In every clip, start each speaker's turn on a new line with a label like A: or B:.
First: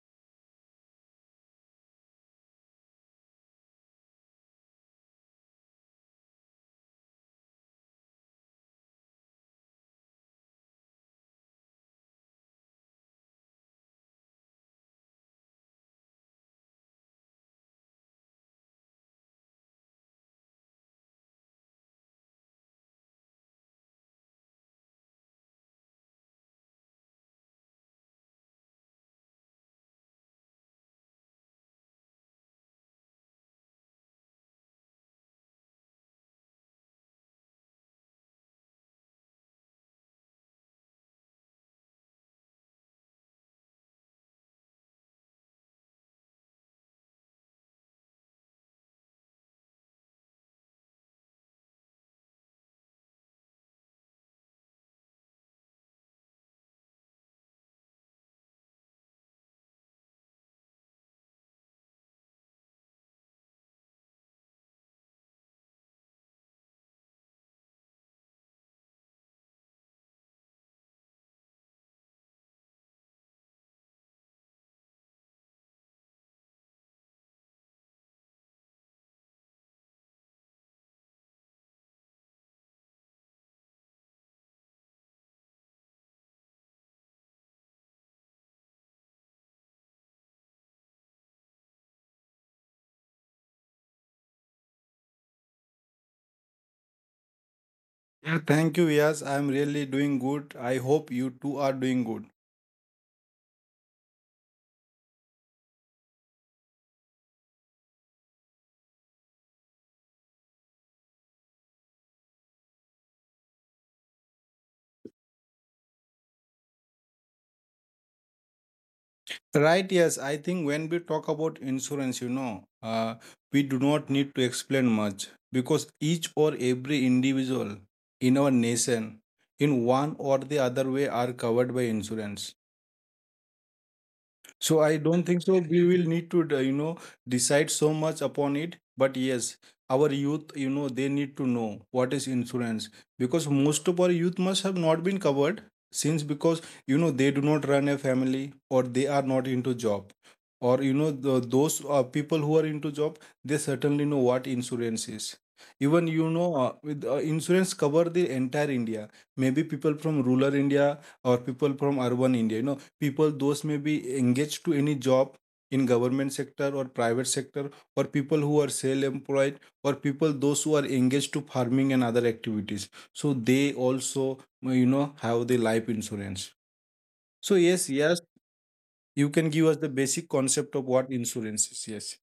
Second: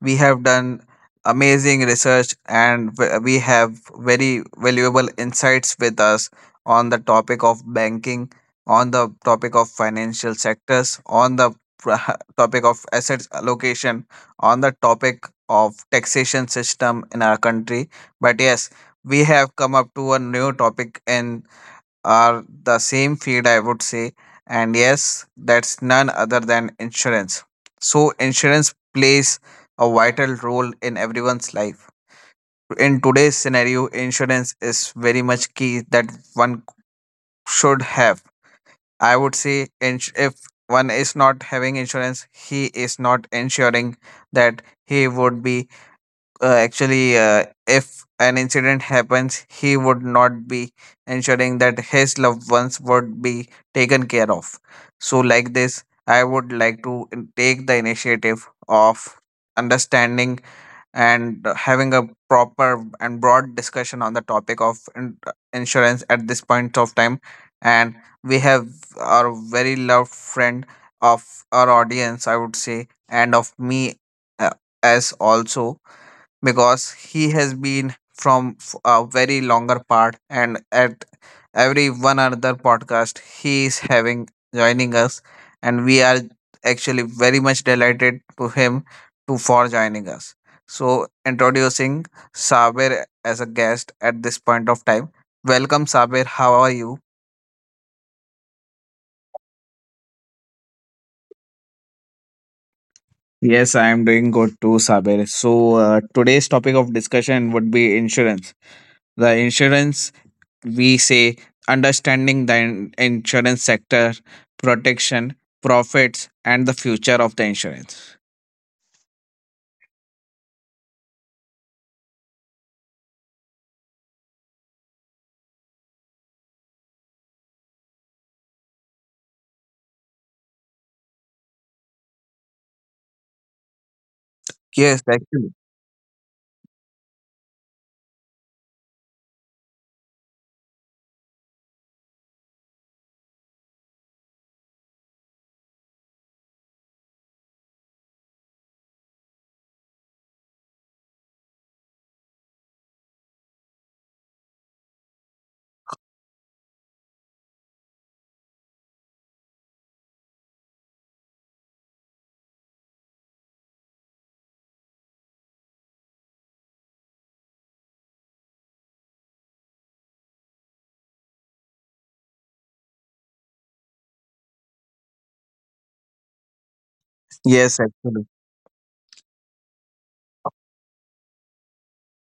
A: we have done amazing research and we have very valuable insights with us on the topic of banking, on the topic of financial sectors, on the topic of assets allocation, on the topic of taxation system in our country. But yes, we have come up to a new topic in are the same field, I would say. And yes, that's none other than insurance. So, insurance plays a vital role in everyone's life. In today's scenario, insurance is very much key that one should have. I would say if one is not having insurance, he is not ensuring that he would be actually if an incident happens, he would not be ensuring that his loved ones would be taken care of. So like this, I would like to take the initiative of understanding and having a proper and broad discussion on the topic of insurance at this point of time. And we have our very loved friend of our audience, I would say, and of me, uh, as also, because he has been from a very longer part, and at every one another podcast he is having joining us. And we are actually very much delighted to him to for joining us. So, introducing Saber as a guest at this point of time. Welcome, Saber. How are you?
B: Yeah, thank you. Yes, I'm really doing good. I hope you too are doing good.
A: Yes, I am doing good too, Sabir. So, today's topic of discussion would be insurance. The insurance, we say, understanding the insurance sector, protection, profits, and the future of the insurance.
B: Right, yes. I think when we talk about insurance, we do not need to explain much because each or every individual in our nation, in one or the other way, are covered by insurance. So I
A: Yes,
B: don't think
A: actually.
B: so. We will need to, decide so much upon it. But yes, our youth, they need to know what is insurance, because most of our youth must have not been covered since because they do not run a family, or they are not into job, or those people who are into job, they certainly know what insurance is. Even, with insurance cover the entire India, maybe people from rural India, or people from urban India, people those may be engaged to any job in government sector or private sector, or people who are self employed, or people those who are engaged to farming and other activities, so they also have the life insurance. So,
A: Yes,
B: yes, yes,
A: actually.
B: you can give us the basic concept of what insurance is. Yes.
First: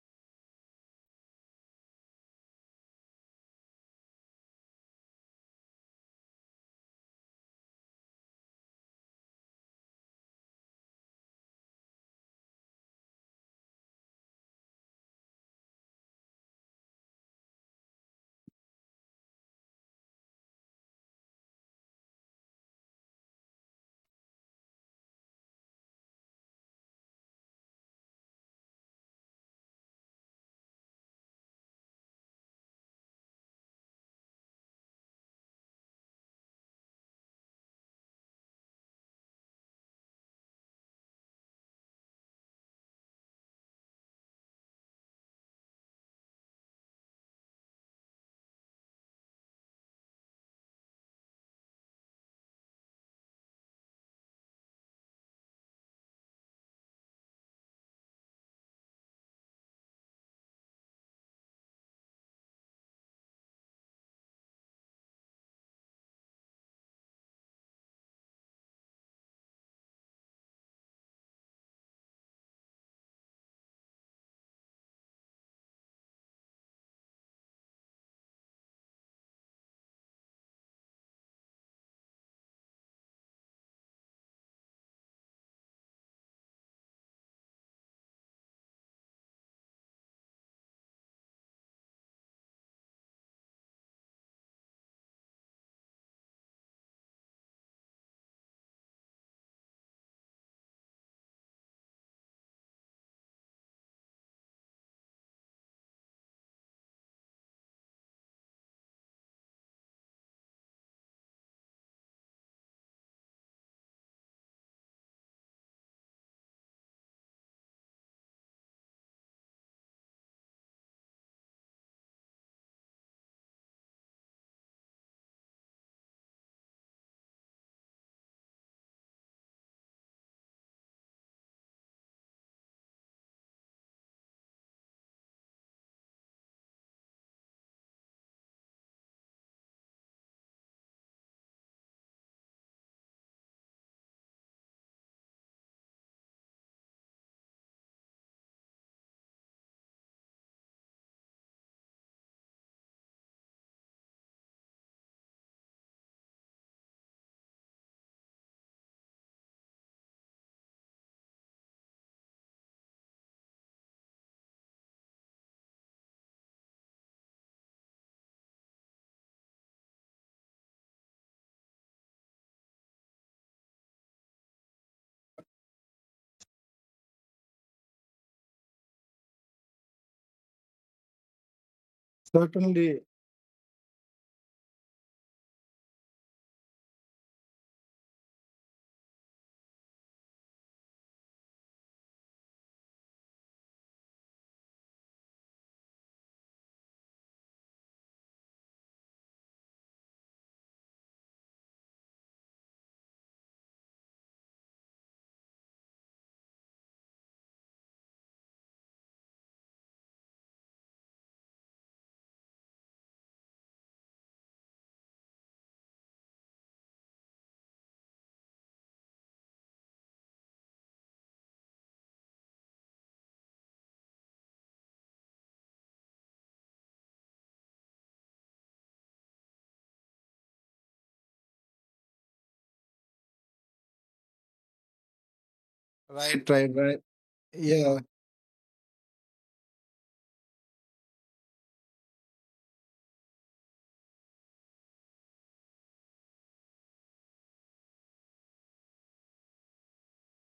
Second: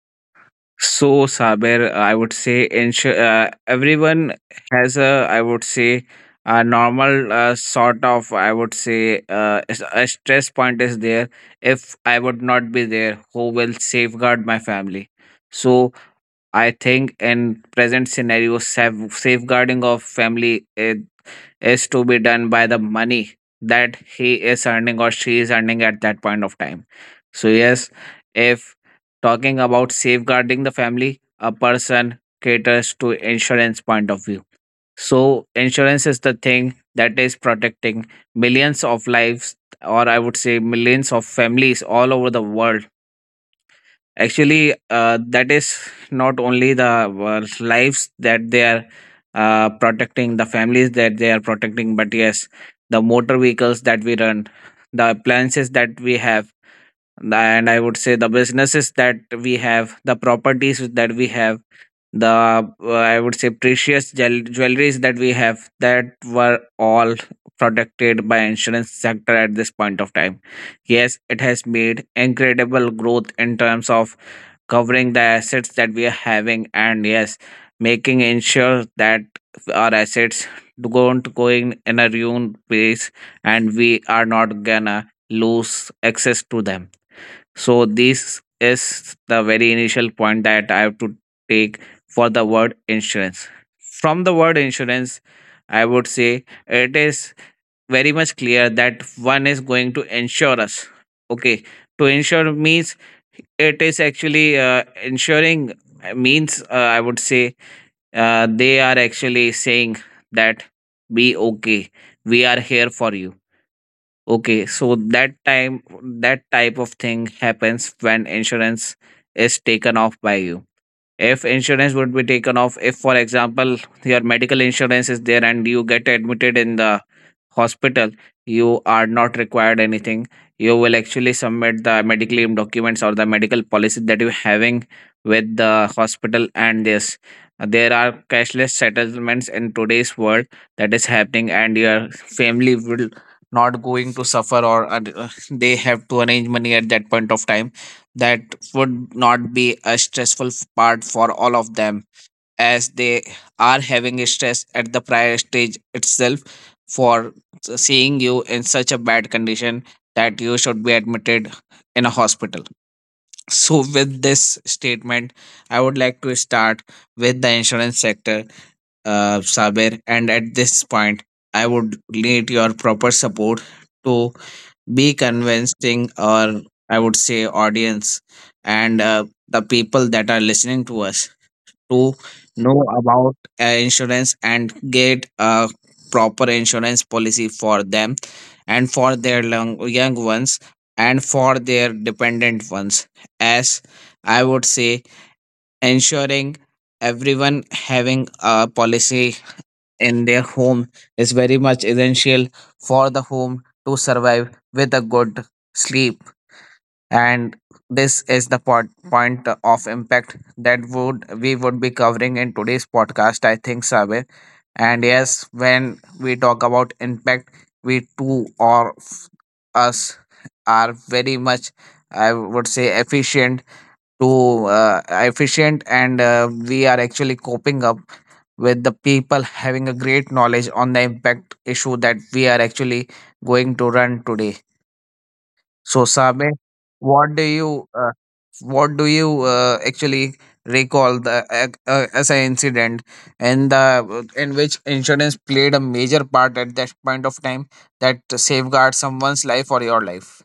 A: So, Saber, I would say everyone has a, I would say, a normal sort of, I would say, a stress point is there. If I would not be there, who will safeguard my family? So, I think in present scenario, safeguarding of family is to be done by the money that he is earning or she is earning at that point of time. So, yes, if talking about safeguarding the family, a person caters to insurance point of view. So, insurance is the thing that is protecting millions of lives, or I would say millions of families all over the world. Actually that is not only the lives that they are protecting, the families that they are protecting, but yes, the motor vehicles that we run, the appliances that we have, and I would say the businesses that we have, the properties that we have, the I would say precious jewelries that we have, that were all protected by insurance sector at this point of time. Yes, it has made incredible growth in terms of covering the assets that we are having. And yes, making ensure that our assets don't go in a ruin place and we are not gonna lose access to them. So this is the very initial point that I have to take for the word insurance. From the word insurance, I would say it is very much clear that one is going to ensure us. Okay, to ensure means it is actually ensuring, means, I would say, they are actually saying that be okay, we are here for you. Okay, so that time that type of thing happens when insurance is taken off by you. If insurance would be taken off, if for example your medical insurance is there and you get admitted in the hospital, you are not required anything. You will actually submit the medical leave documents or the medical policy that you're having with the hospital, and this there are cashless settlements in today's world that is happening, and your family will not going to suffer, or they have to arrange money at that point of time. That would not be a stressful part for all of them, as they are having a stress at the prior stage itself for seeing you in such a bad condition that you should be admitted in a hospital. So, with this statement, I would like to start with the insurance sector, Saber. And at this point, I would need your proper support to be convincing, or I would say, audience and the people that are listening to us to know about insurance and get a proper insurance policy for them and for their long, young ones and for their dependent ones. As I would say, ensuring everyone having a policy in their home is very much essential for the home to survive with a good sleep. And this is the point of impact that would we would be covering in today's podcast, I think, Sabe. And yes, when we talk about impact, we too or us are very much, I would say, efficient to efficient and we are actually coping up with the people having a great knowledge on the impact issue that we are actually going to run today. So,
B: Right,
A: Sabe,
B: right, right.
A: what do you
B: Yeah.
A: uh, what do you actually recall the as an incident and the in which insurance played a major part at that point of time that safeguards someone's life or your life,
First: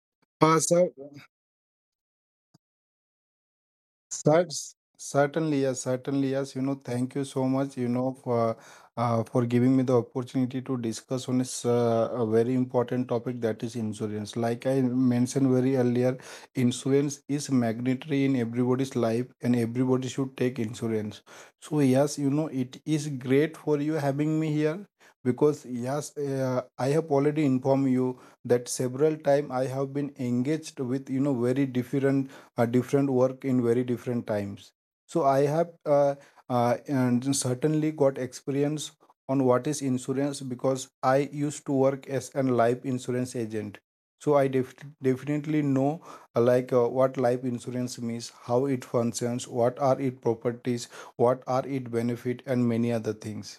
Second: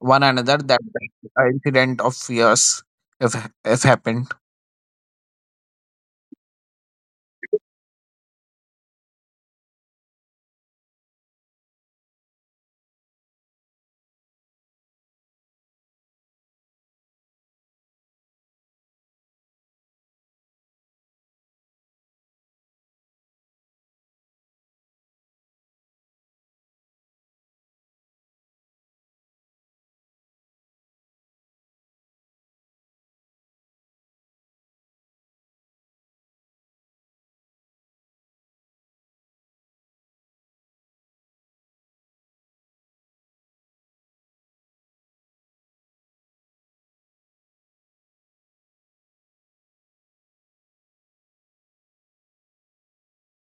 A: one another that
B: Awesome.
A: incident of yours, if if happened.
B: Cert- Certainly, yes, certainly, yes. Thank you so much, for for giving me the opportunity to discuss on this a very important topic that is insurance. Like I mentioned very earlier, insurance is mandatory in everybody's life, and everybody should take insurance. So yes, it is great for you having me here, because yes, I have already informed you that several time I have been engaged with, very different a different work in very different times. So I have and certainly got experience on what is insurance, because I used to work as a life insurance agent. So I definitely know, like, what life insurance means, how it functions, what are its properties, what are its benefit, and many other things.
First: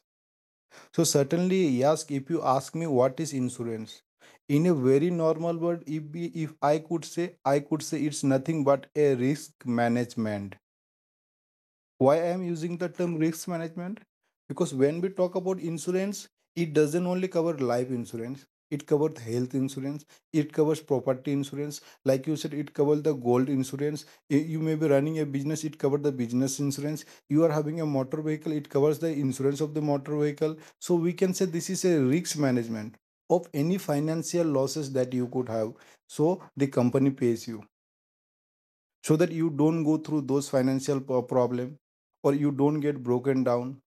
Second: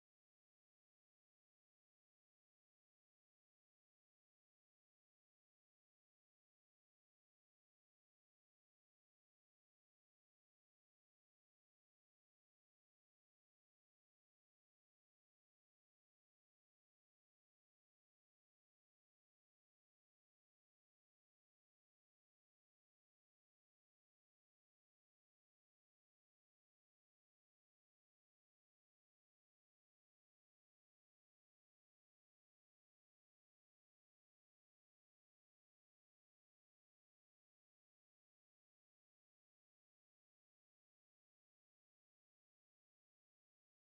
B: So, certainly, yes, if you ask me what is insurance, in a very normal word, if I could say, I could say it's nothing but a risk management. Why I am using the term risk management? Because when we talk about insurance, it doesn't only cover life insurance, it covers health insurance, it covers property insurance, like you said, it covers the gold insurance. You may be running a business, it covers the business insurance. You are having a motor vehicle, it covers the insurance of the motor vehicle. So we can say this is a risk management of any financial losses that you could have. So the company pays you, so that you don't go through those financial problem, or you don't get broken down,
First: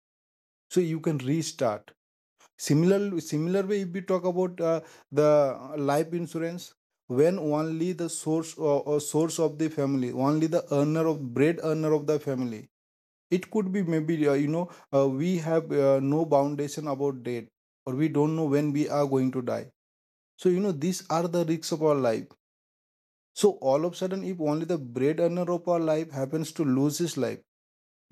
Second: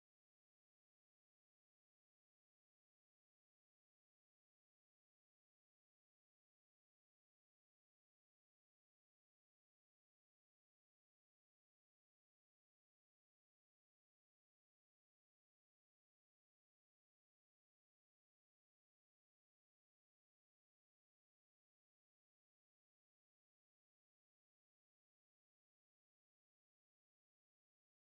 B: so you can restart. Similar way, if we talk about the life insurance, when only the source or source of the family, only the earner of bread earner of the family, it could be maybe, we have, no foundation about death, or we don't know when we are going to die, so these are the risks of our life. So all of a sudden, if only the bread earner of our life happens to lose his life,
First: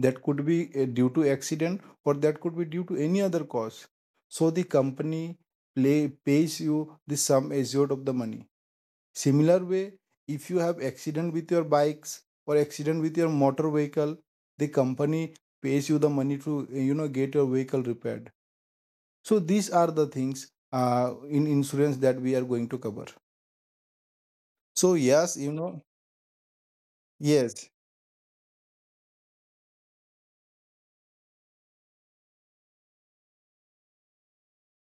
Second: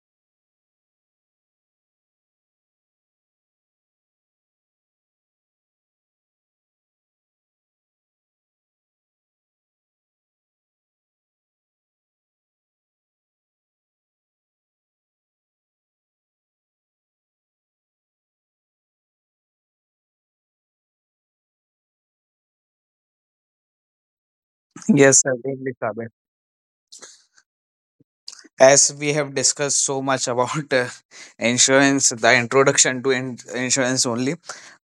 B: that could be due to accident, or that could be due to any other cause, so the company pays you the sum assured of the money. Similar way, if you have accident with your bikes, or accident with your motor vehicle, the company pays you the money to, get your vehicle repaired. So these are the things, in insurance, that we are going to cover. So,
A: Yes,
B: yes,
A: certainly, Sabir.
B: yes.
A: As we have discussed so much about insurance, the introduction to insurance only,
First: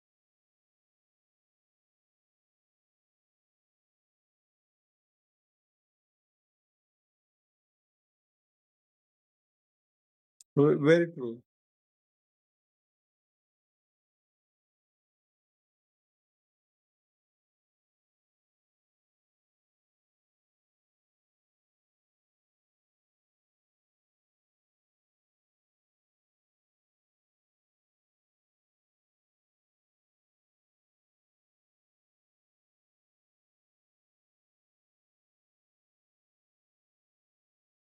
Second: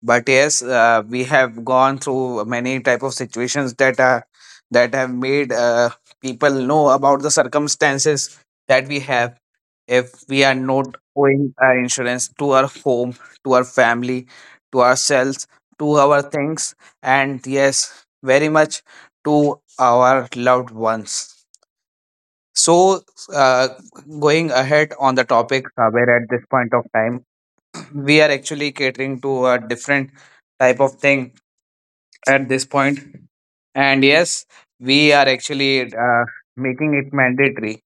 A: but yes, we have gone through many type of situations that are that have made people know about the circumstances that we have if we are not
B: Very true.
A: owing our insurance to our home, to our family, to ourselves, to our things, and yes, very much to our loved ones. So, uh, going ahead on the topic, where at this point of time we are actually catering to a different type of thing at this point. And yes, we are actually making it mandatory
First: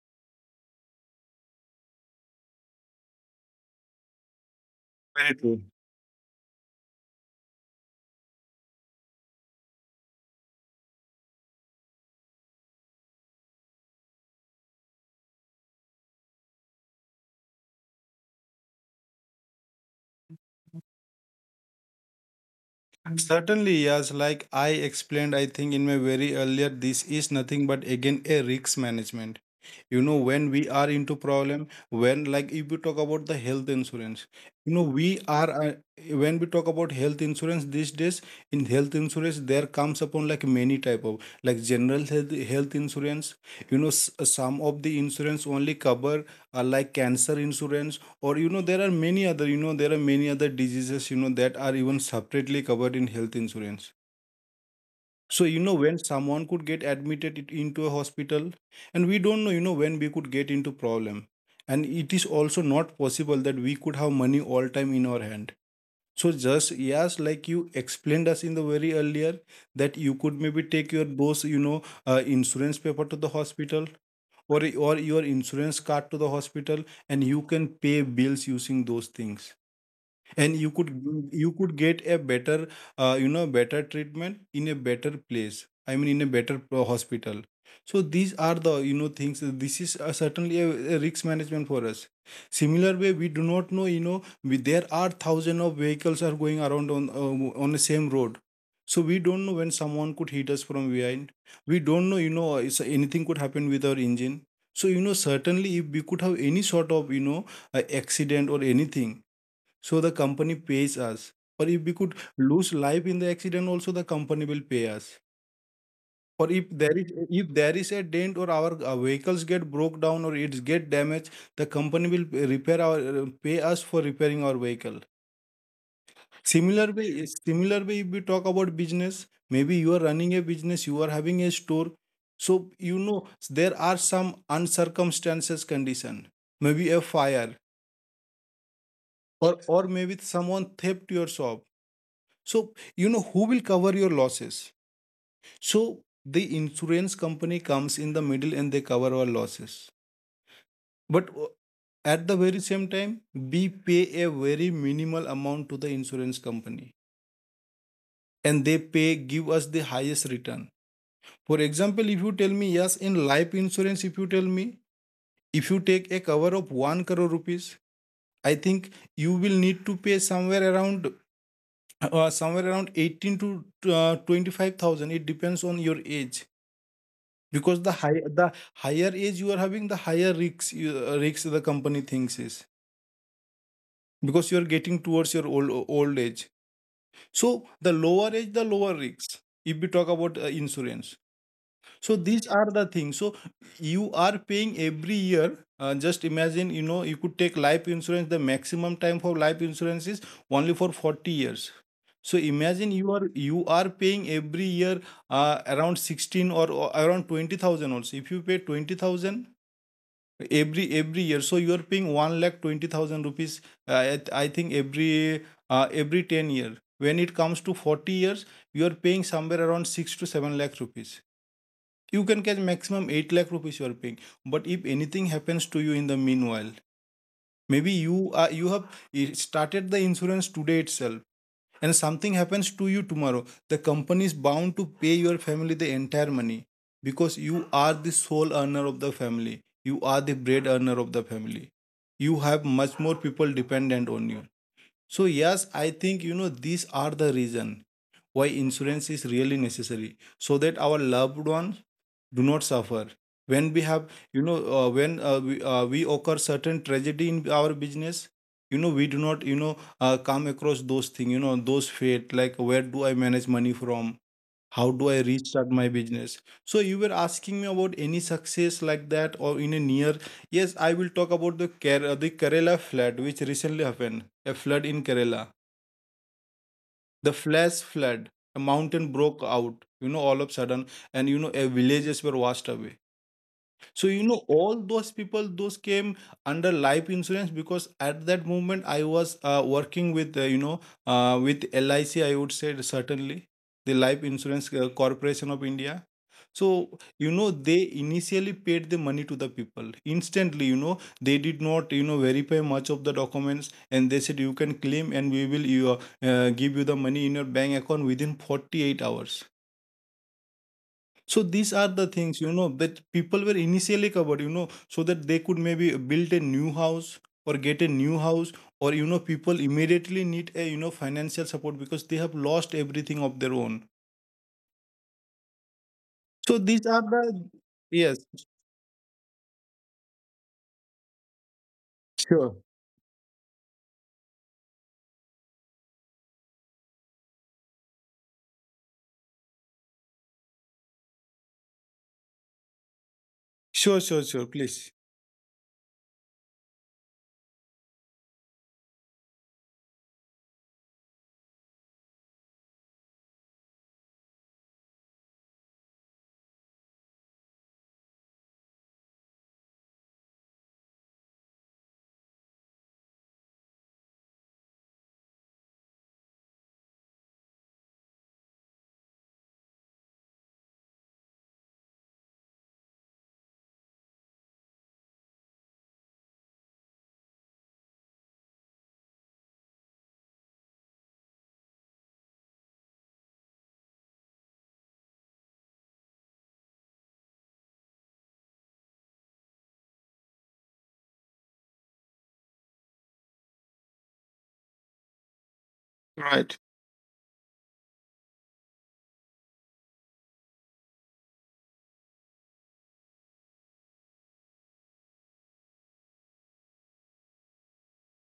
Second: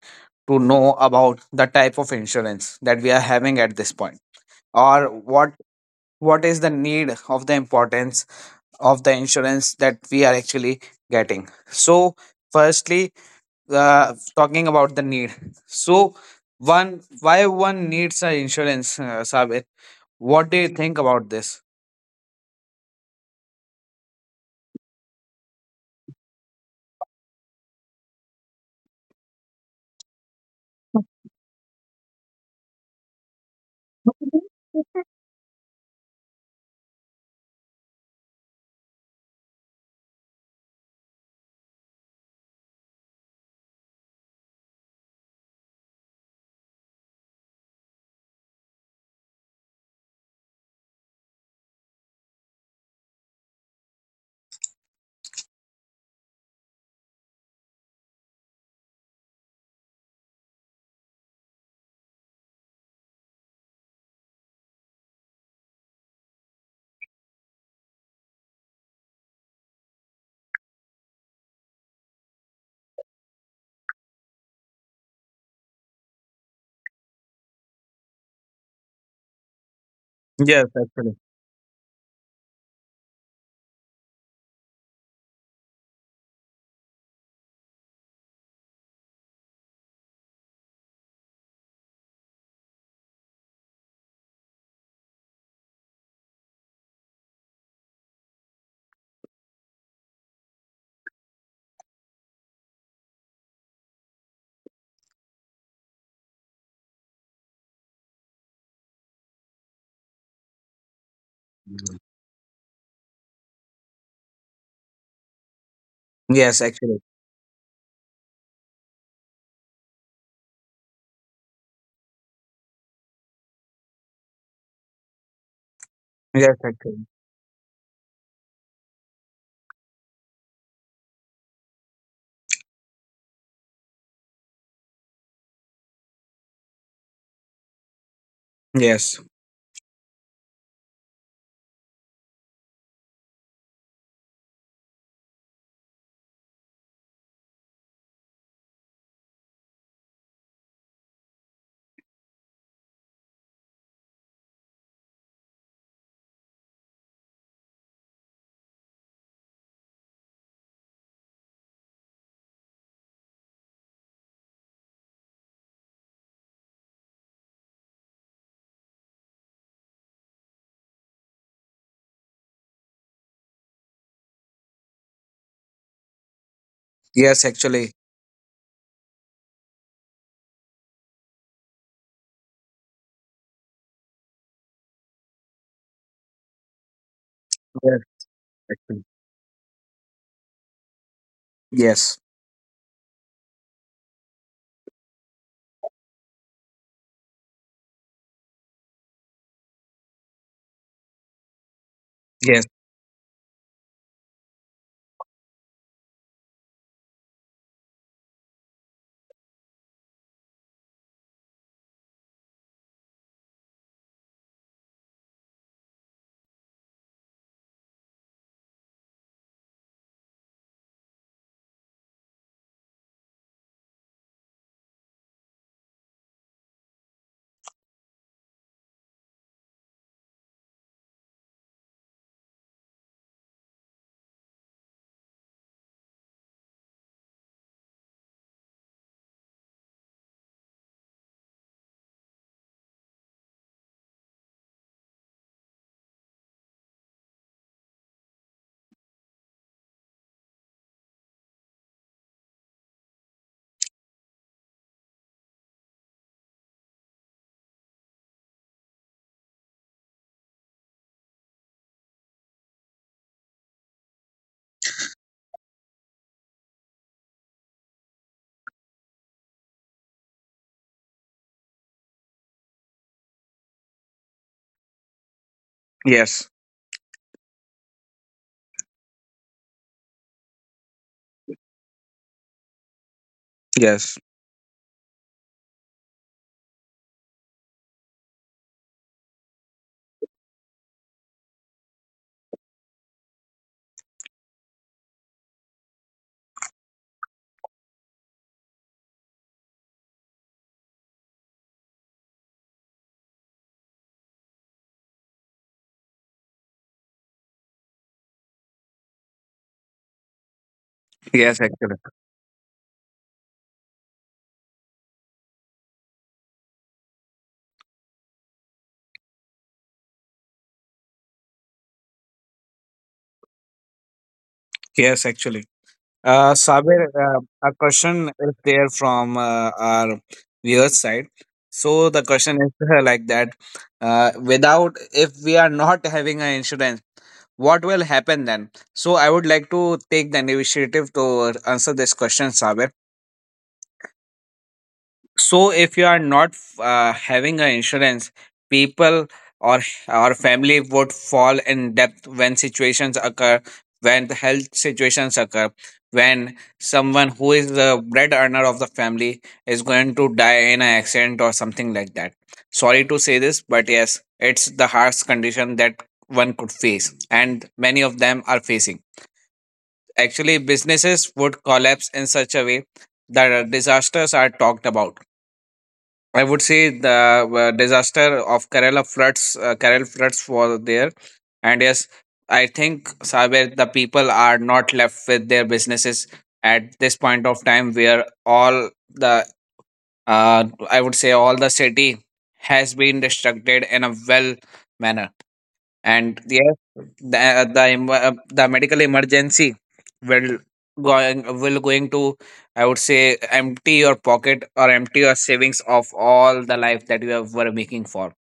A: to know about the type of insurance that we are having at this point, or
B: Very true.
A: what is the need of the importance of the insurance that we are actually getting. So, firstly, talking about the need, so one why one needs an insurance, Sabir? What do you think about this?
B: Certainly, yes. Like I explained, I think in my very earlier, this is nothing but again a risk management. When we are into problem, when, like, if we talk about the health insurance, you know we are when we talk about health insurance these days, in health insurance there comes upon like many type of, like general health insurance. Some of the insurance only cover, like cancer insurance, or there are many other diseases, that are even separately covered in health insurance. So, when someone could get admitted into a hospital, and we don't know, when we could get into problem. And it is also not possible that we could have money all time in our hand. So, just, yes, like you explained us in the very earlier, that you could maybe take your those, insurance paper to the hospital, or your insurance card to the hospital, and you can pay bills using those things, and you
A: Yes,
B: could
A: actually.
B: you could get a better, better treatment in a better place, I mean in a better hospital. So these are the, things. This is, certainly, a risk management for us. Similar way, we do not know, there are thousand of vehicles are going around on the same road, so we don't know when someone could hit us from behind. We don't know, anything could happen with our engine. So certainly, if we could have any sort of, accident or anything, so the company pays us. Or if we could lose life in the accident, also the company will pay us. Or if
A: Yes,
B: there
A: actually.
B: is if there is a dent, or our vehicles get broke down, or it's get damaged, the company will repair our pay us for repairing our vehicle.
A: Yes,
B: Similar
A: actually.
B: way, similar way, if we talk about business, maybe you are running a business, you are having a store. So, there are some uncircumstances condition, maybe a fire,
A: Yes,
B: or maybe someone theft your shop. So who will cover your losses? So the insurance company comes in the middle and they cover our losses. But, at the very same time, we pay a very minimal amount to the insurance company, and they pay give us the highest return. For example, if you tell me, yes, in life insurance, if you take a cover of 1 crore rupees, I think you will need to pay somewhere around 18 to 25,000, it depends on your age,
A: Yes,
B: because the
A: actually.
B: high the higher age you are having, the higher risks, risks the company thinks is, because you are getting towards your old old age, so the
A: Yes,
B: lower age, the lower
A: actually.
B: risks. If we talk about insurance, so
A: Yes.
B: these are the things. So you are paying every year, just imagine, you could take life insurance. The maximum time for life insurance is only for 40 years. So
A: Yes.
B: imagine, you are paying every year, around 16, or around 20,000. Also, if you pay 20,000 every year, so you are paying 1 lakh 20,000 rupees. I think every, every 10 year, when it comes to 40 years, you are paying somewhere around 6 to 7 lakh rupees. You can catch maximum 8 lakh rupees you are paying. But if anything happens to you in the meanwhile, maybe you have started the insurance today itself, and something happens to you tomorrow, the company is bound to pay your family the entire money, because you are the sole earner of the family, you are the bread earner of the family, you have much more people dependent on you. So, yes, I think, these are the reason why insurance is really necessary, so that our loved ones do not suffer, when we have, when, we occur certain tragedy in our business. We do not, come across those things, those fate, like, where do I manage money from? How do I restart my business? So you were asking me about any success like that, or in a near. Yes, I will talk about the Kerala flood which recently happened, a flood in Kerala,
A: Yes.
B: the flash flood. A mountain broke out, all of a sudden, and a villages were washed away. So
A: Yes.
B: all those people those came under life insurance, because at that moment I was, working with you know with LIC, I would say, certainly, the Life Insurance Corporation of India. So they initially paid the money to the people instantly, they did not, verify much of the documents, and They said, "You can claim and we will give you the money in your bank account within 48 hours." So
A: Yes,
B: these are
A: actually.
B: the things, that people were initially covered, so that they could maybe build a new house or get a new house or, people immediately need a, financial support because they have lost everything of their own.
A: Yes, actually.
B: So these are
A: Sabir,
B: the,
A: a
B: yes.
A: question is there from our viewers side. So the
B: Sure.
A: question is like that: without, if we are not having an insurance, what will happen then? So I would like to take the initiative to answer this question, Sabir.
B: Sure, sure, sure, please.
A: So if you are not having an insurance, people or our family would fall in depth when situations occur, when the health situations occur, when someone who is the bread earner of the family is going to die in an accident or something like that. Sorry to say this, but yes, it's the harsh condition that one could face and many of them are facing. Actually, businesses would collapse in such a way that disasters are talked about. I would say the disaster of Kerala floods was there, and yes, I think Saber, the people are not left with their businesses at this point of time, where all the I would say all the city has been destructed in a well manner. And
B: Right.
A: yes, the the medical emergency will will going to, I would say, empty your pocket or empty your savings of all the life that you have were making for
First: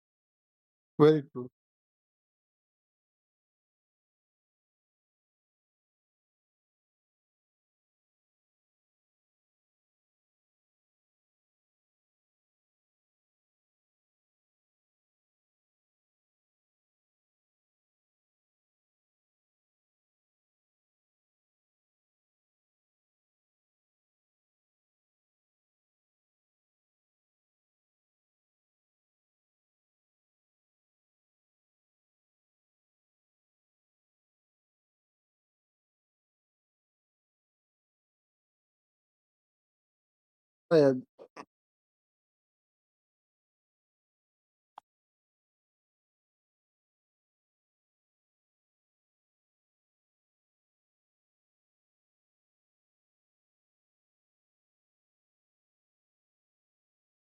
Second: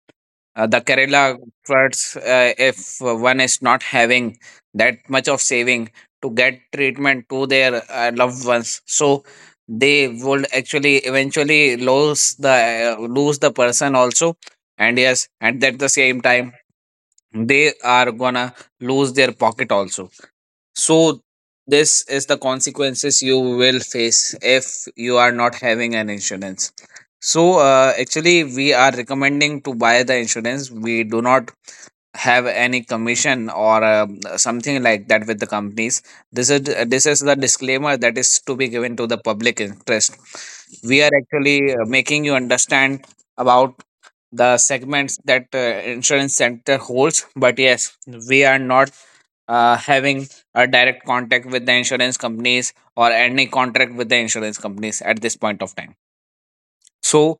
A: the
B: Very
A: Kerala
B: true.
A: floods, if one is not having that much of saving to get treatment to their loved ones. So they would actually eventually lose the person also, and yes, and at the same time they are gonna lose their pocket also. So, this is the consequences you will face if you are not having an insurance. So, actually, we are recommending to buy the insurance. We do not have any commission or something like that with the companies. This is this is the disclaimer that is to be given to the public interest.
B: Yeah,
A: We are actually making you understand about the segments that insurance center holds, but yes, we are not having a direct contact with the insurance companies or any contract with the insurance companies at this point of time. So,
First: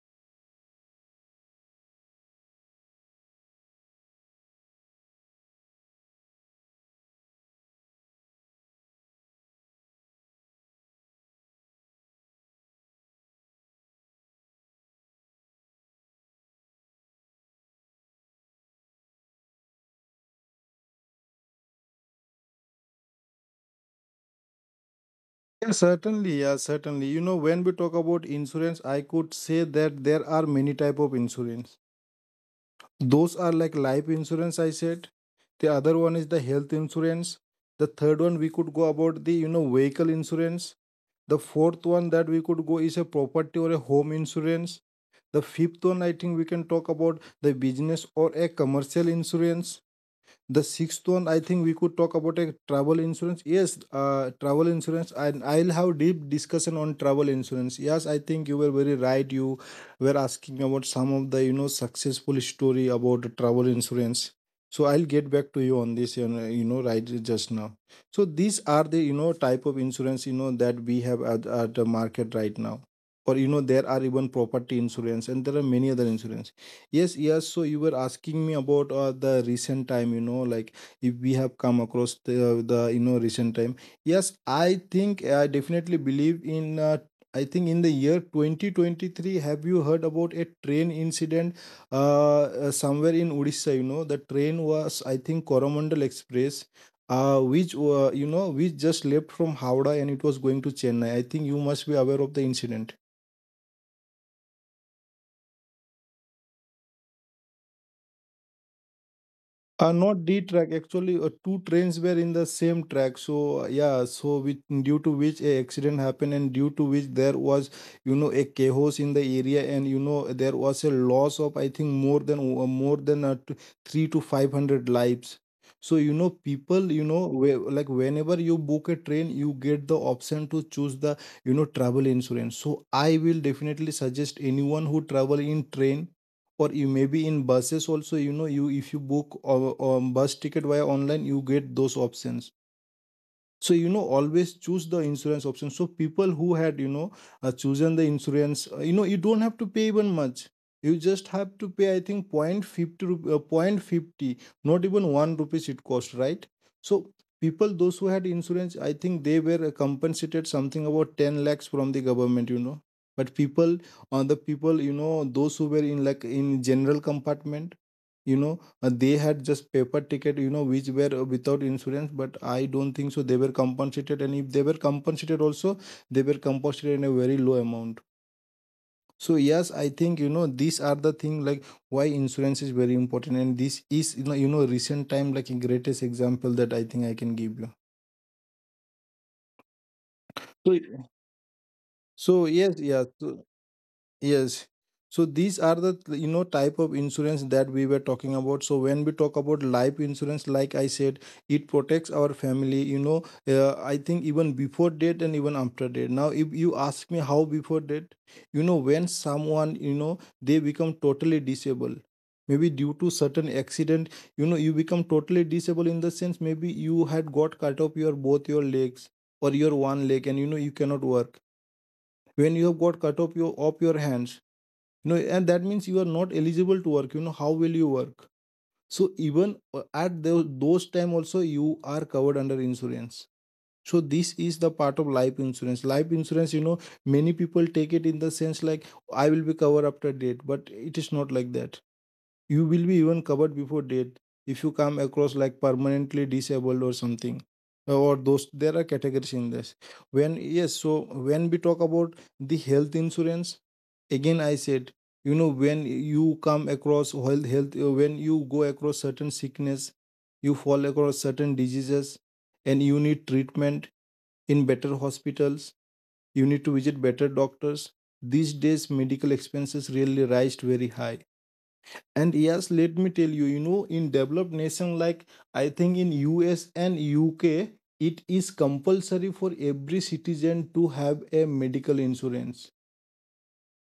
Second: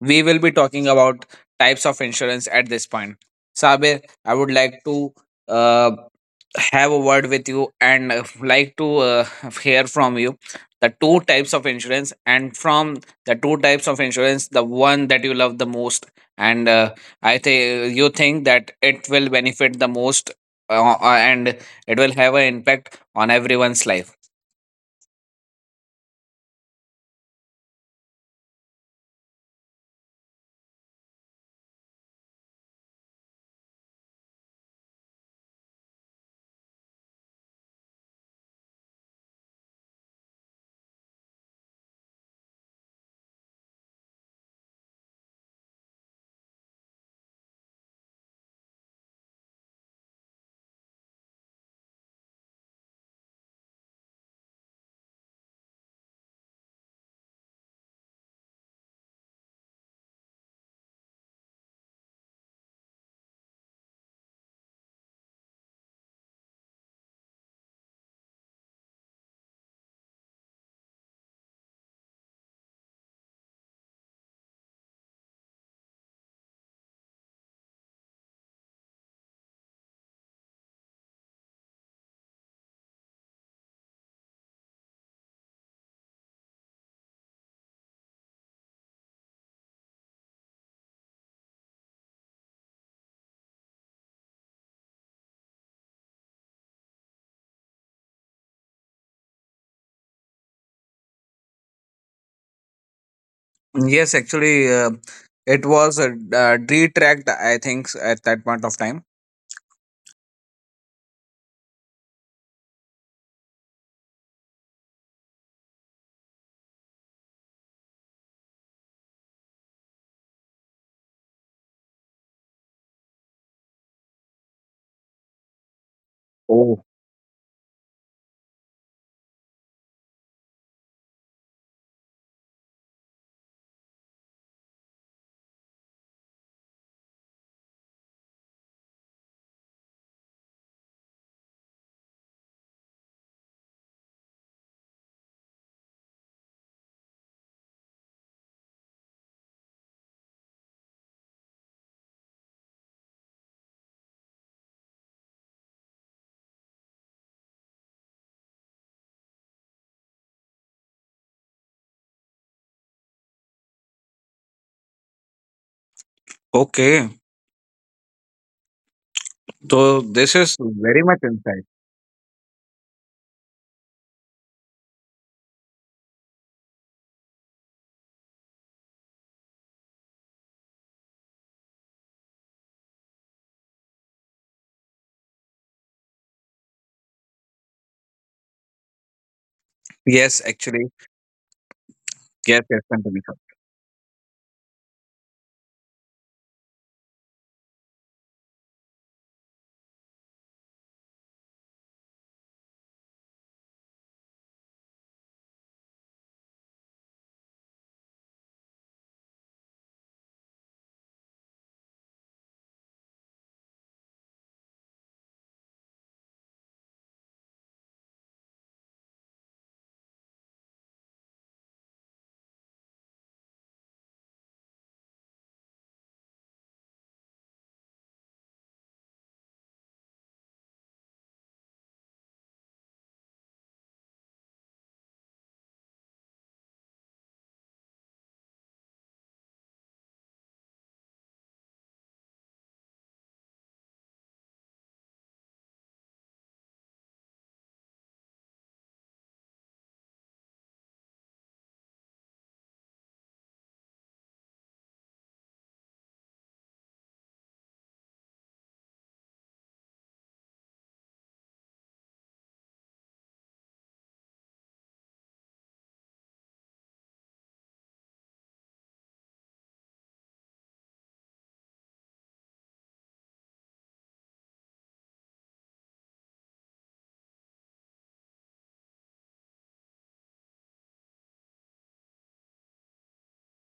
A: we will be talking about types of insurance at this point. Sabir, I would like to uh, have a word with you and like to hear from you the two types of insurance, and from the two types of insurance, the one that you love the most, and I think you think that it will benefit the most, and it will have an impact on everyone's life.
B: yeah, certainly, yeah, certainly. You know, when we talk about insurance, I could say that there are many type of insurance. Those are like life insurance, I said. The other one is the health insurance. The third one, we could go about the vehicle insurance. The fourth one that we could go is a property or a home insurance. The fifth one, I think we can talk about the business or a commercial insurance. The sixth one, I think we could talk about a travel insurance. Yes, travel insurance, and I'll have deep discussion on travel insurance. Yes, I think you were very right. You were asking about some of the successful story about the travel insurance. So I'll get back to you on this. Right just now. So these are the type of insurance that we have at the market right now, or there are even property insurance and there are many other insurance. Yes, yes. So you were asking me about the recent time, you know, like if we have come across the recent time. Yes, I think I definitely believe in. I think in the year 2023, have you heard about a train incident somewhere in Odisha? You know, the train was, I think, Coromandel Express, which, which just left from Howrah and it was going to Chennai. I think you must be aware of the incident.
A: Yes, actually, it was a, detract, I think, at that point of time.
B: Not D track. Actually, two trains were in the same track. So yeah, so with, due to which a accident happened, and due to which there was, you know, a chaos in the area, and you know there was a loss of, I think, more than three to five hundred lives. So you know,
A: Oh,
B: people, you know, like whenever you book a train, you get the option to choose the travel insurance. So I will definitely suggest anyone who travel in train, or you maybe in buses also, you know, you if you book or bus ticket via online, you get those options. So you know, always choose the insurance option. So people who had chosen the insurance, you don't have to pay even much. You just have to pay, I think, 0.50, not even 1 rupees it cost, right? So people those who had insurance, I think they were compensated something about 10 lakhs from the government, you know. But people, on the people, you know, those who were in like in general
A: okay.
B: compartment, you know, they had just paper
A: So this
B: ticket, you
A: is
B: know, which
A: very
B: were
A: much
B: without
A: insight.
B: insurance, but I don't think so they were compensated. And if they were compensated also, they were compensated in a very low amount. So yes, I think, you know, these are the thing like why insurance is very important. And this is, you know, recent time, like a greatest example that I think I can give you.
A: Yes,
B: So,
A: actually.
B: so
A: Yes,
B: yes,
A: yes,
B: yes.
A: continue, sir.
B: Yes. So these are the type of insurance that we were talking about. So when we talk about life insurance, like I said, it protects our family. You know, I think even before death and even after death. Now, if you ask me how before death, you know, when someone, you know, they become totally disabled, maybe due to certain accident, you know, you become totally disabled in the sense maybe you had got cut off your both your legs or your one leg, and you know you cannot work. When you have got cut off your hands, no, and that means you are not eligible to work. You know, how will you work? So even at those time also you are covered under insurance. So this is the part of life insurance. Life insurance, you know, many people take it in the sense like I will be covered after death, but it is not like that. You will be even covered before death if you come across like permanently disabled or something. Or those, there are categories in this. When, yes, so when we talk about the health insurance, again I said, you know, when you come across health health when you go across certain sickness, you fall across certain diseases and you need treatment in better hospitals, you need to visit better doctors. These days medical expenses really rise very high. And yes, let me tell you, you know, in developed nation like, I think, in US and UK, it is compulsory for every citizen to have a medical insurance.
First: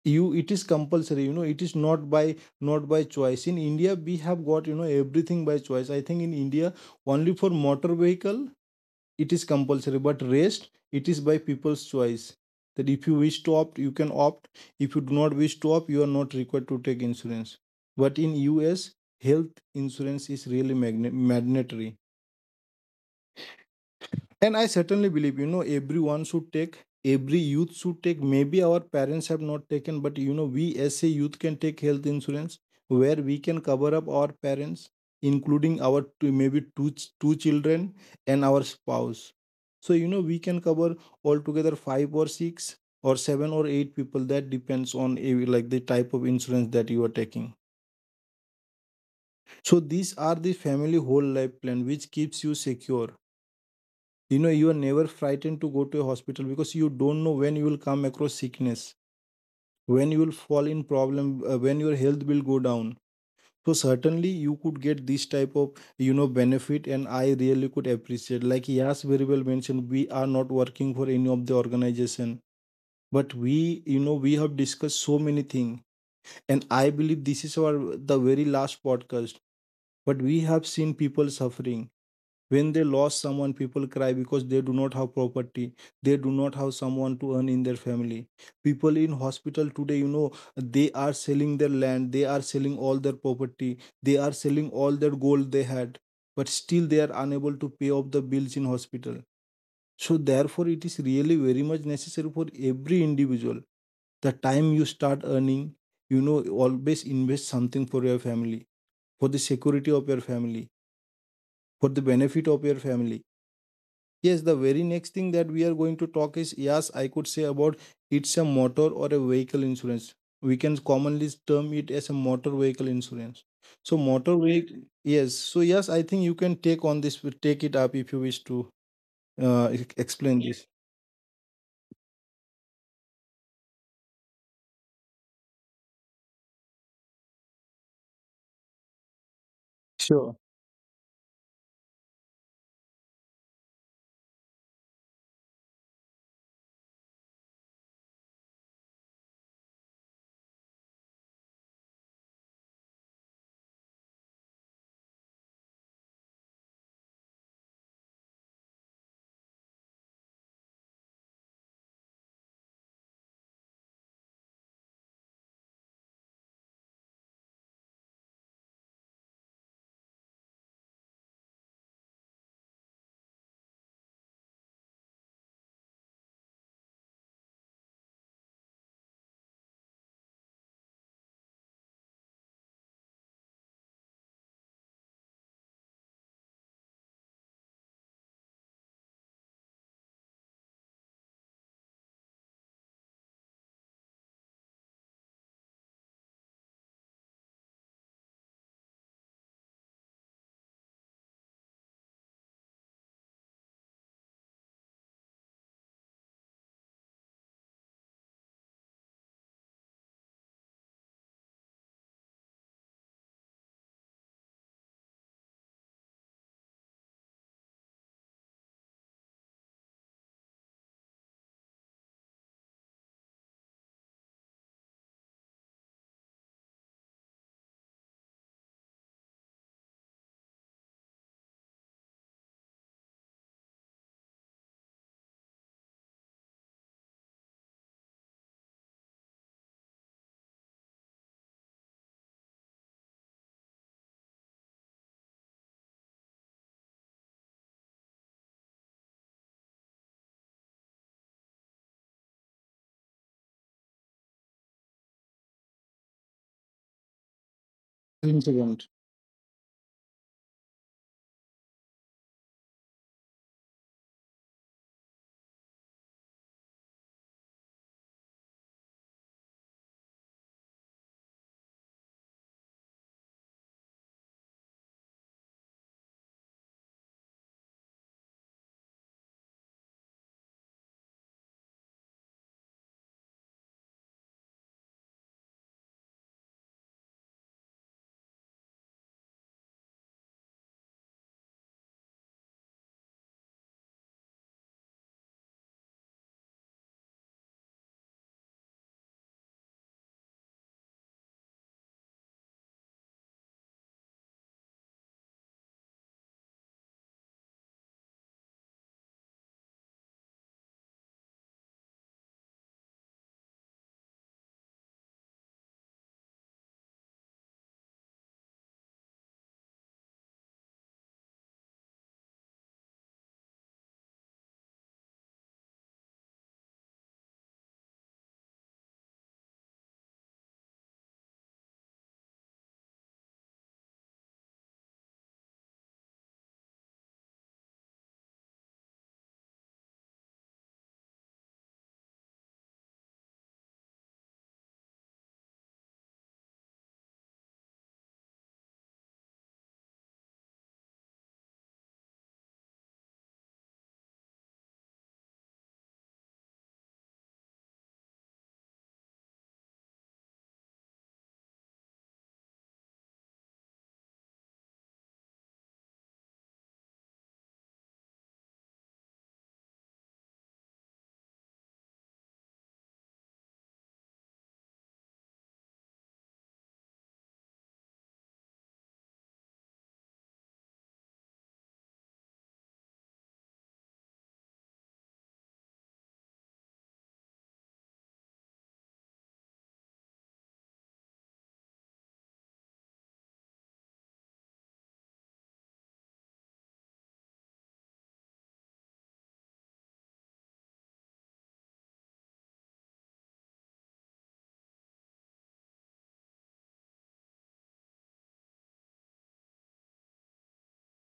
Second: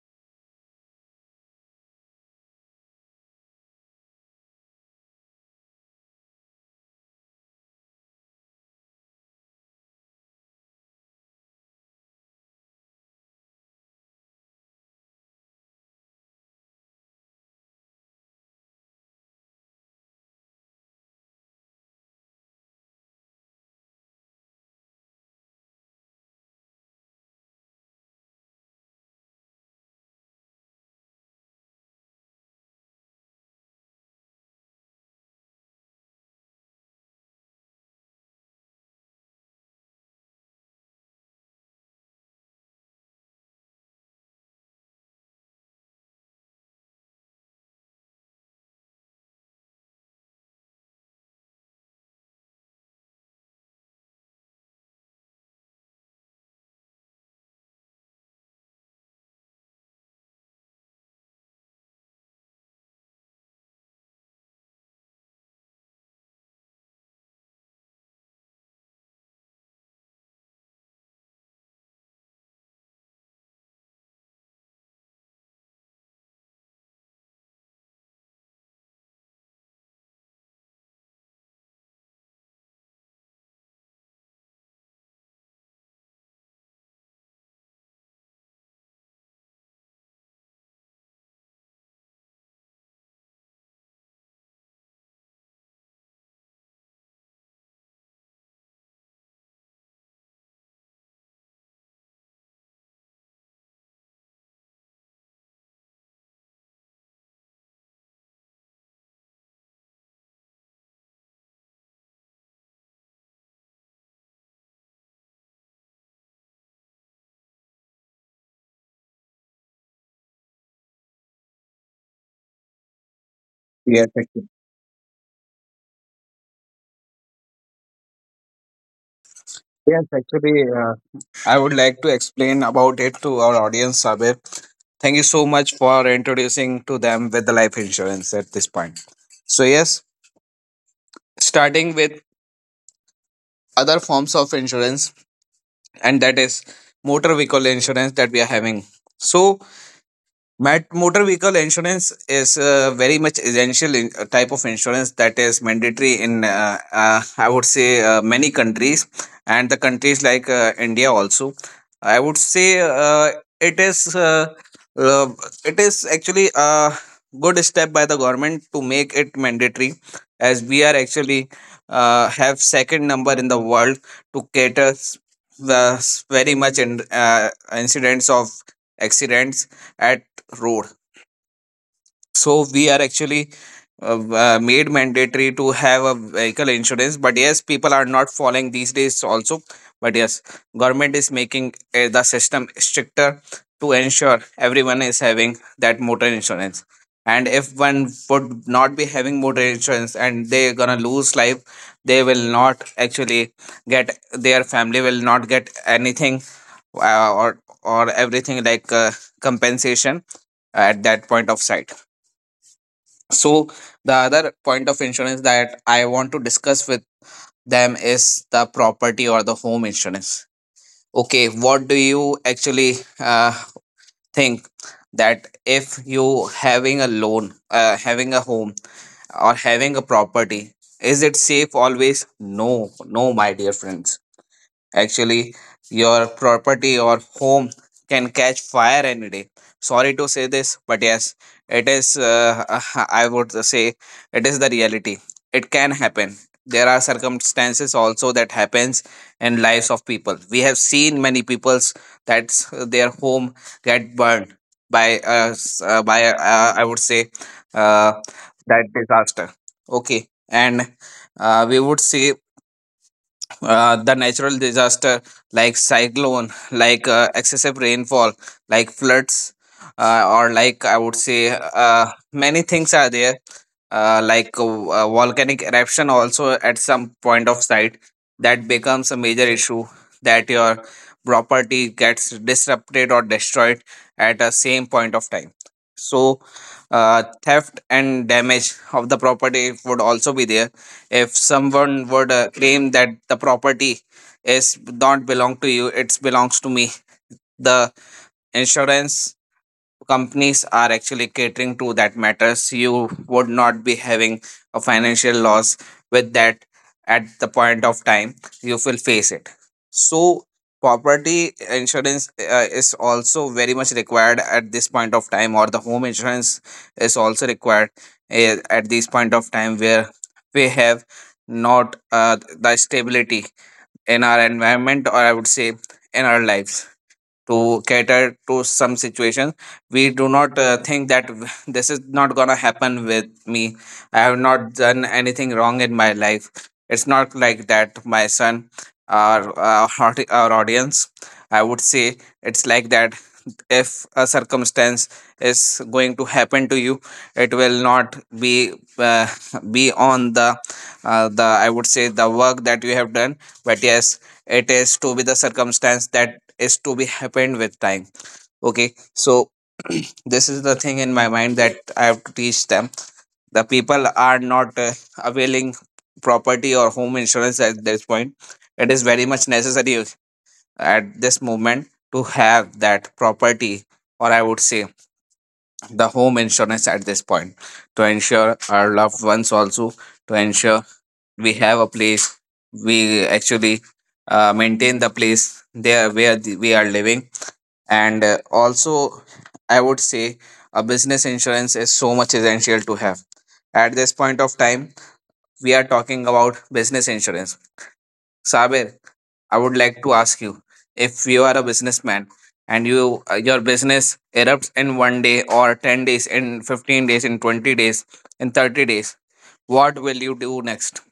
B: You, it is compulsory. You know, it is not by choice. In India, we have got, you know, everything by choice. I think in India, only for motor vehicle it is compulsory, but rest it is by people's choice, that if you wish to opt you can opt, if you do not wish to opt you are not required to take insurance. But in US, health insurance is really mandatory. And I certainly believe, you know, everyone should take, every youth should take. Maybe our parents have not taken, but you know, we as a youth can take health insurance where we can cover up our parents, including our two, maybe two children and our spouse. So you know, we can cover altogether five or six or seven or eight people. That depends on a, like the type of insurance that you are taking. So these are the family whole life plan which keeps you secure. You know, you are never frightened to go to a hospital because you don't know when you will come across sickness, when you will fall in problem, when your health will go down. So certainly you could get this type of, you know, benefit. And I really could appreciate, like Yas very well mentioned, we are not working for any of the organization, but we, you know, we have discussed so many things, and I believe this is our the very last podcast. But we have seen people suffering. When they lost someone, people cry because they do not have property, they do not have someone to earn in their family. People in hospital today, you know, they are selling their land, they are selling all their property, they are selling all their gold they had, but still they are unable to pay off the bills in hospital. So therefore, it is really very much necessary for every individual, the time you start earning, you know, always invest something for your family, for the security of your family, for the benefit of your family. Yes, the very next thing that we are going to talk is, yes, I could say about, it's a motor or a vehicle insurance. We can commonly term it as a motor vehicle insurance. So
A: Yes,
B: motor
A: actually.
B: vehicle, yes. So yes, I think you can take on this, take it up if you wish to
A: Yes,
B: explain this.
A: actually, I would like to explain about it to our audience, Sabir. Thank you so much for introducing to them with the life insurance at this point. So yes, starting with other forms of insurance, and that is motor vehicle insurance that we are having. So motor vehicle insurance is very much essential in, type of insurance that is mandatory in I would say many countries, and the countries like India also. I would say it is uh, uh, it is actually a good step by the government to make it mandatory, as we are actually have second number in the world to cater very much in incidents of accidents at road. So we are actually made mandatory to have a vehicle insurance, but yes, people are not following these days also. But yes, government is making the system stricter to ensure everyone is having that motor insurance. And if one would not be having motor insurance and they're gonna lose life, they will not actually get, their family will not get anything, or everything like compensation at that point of sight. So the other point of insurance that I want to discuss with them is the property or the home insurance. Okay, what do you actually uh, think that if you having a loan, having a home, or having a property, is it safe always? No, no, my dear friends. Actually, your property or home can catch fire any day. Sorry to say this, but yes, it is, I would say, it is the reality. It can happen. There are circumstances also that happens in lives of people. We have seen many people's that their home get burned by I would say uh,
B: Sure.
A: that disaster. Okay, and we would say the natural disaster, like cyclone, like excessive rainfall, like floods, or like I would say many things are there, uh, like uh, volcanic eruption also at some point of site, that becomes a major issue, that your property gets disrupted or destroyed at a same point of time. So theft and damage of the property would also be there. If someone would claim that the property is not belong to you, it belongs to me, the insurance companies are actually catering to that matters. You would not be having a financial loss with that at the point of time you will face it. So property insurance is also very much required at this point of time, or the home insurance is also required at this point of time, where we have not the stability in our environment, or I would say in our lives, to cater to some situations. We do not think that this is not going to happen with me, I have not done anything wrong in my life. It's not like that, my son, our audience. I would say it's like that: if a circumstance is going to happen to you, it will not be uh, be on the I would say the work that you have done. But yes, it is to be the circumstance that is to be happened with time. Okay, so this is the thing in my mind that I have to teach them. The people are not availing property or home insurance at this point. It is very much necessary at this moment to have that property, or I would say the home insurance at this point, to ensure our loved ones also, to ensure we have a place, we actually maintain the place there where the, we are living. And also I would say a business insurance is so much essential to have at this point of time. We are talking about business insurance. Sabir, I would like to ask you, if you are a businessman and you your business erupts in one day or 10 days in 15 days in 20 days in 30 days, what will you do next?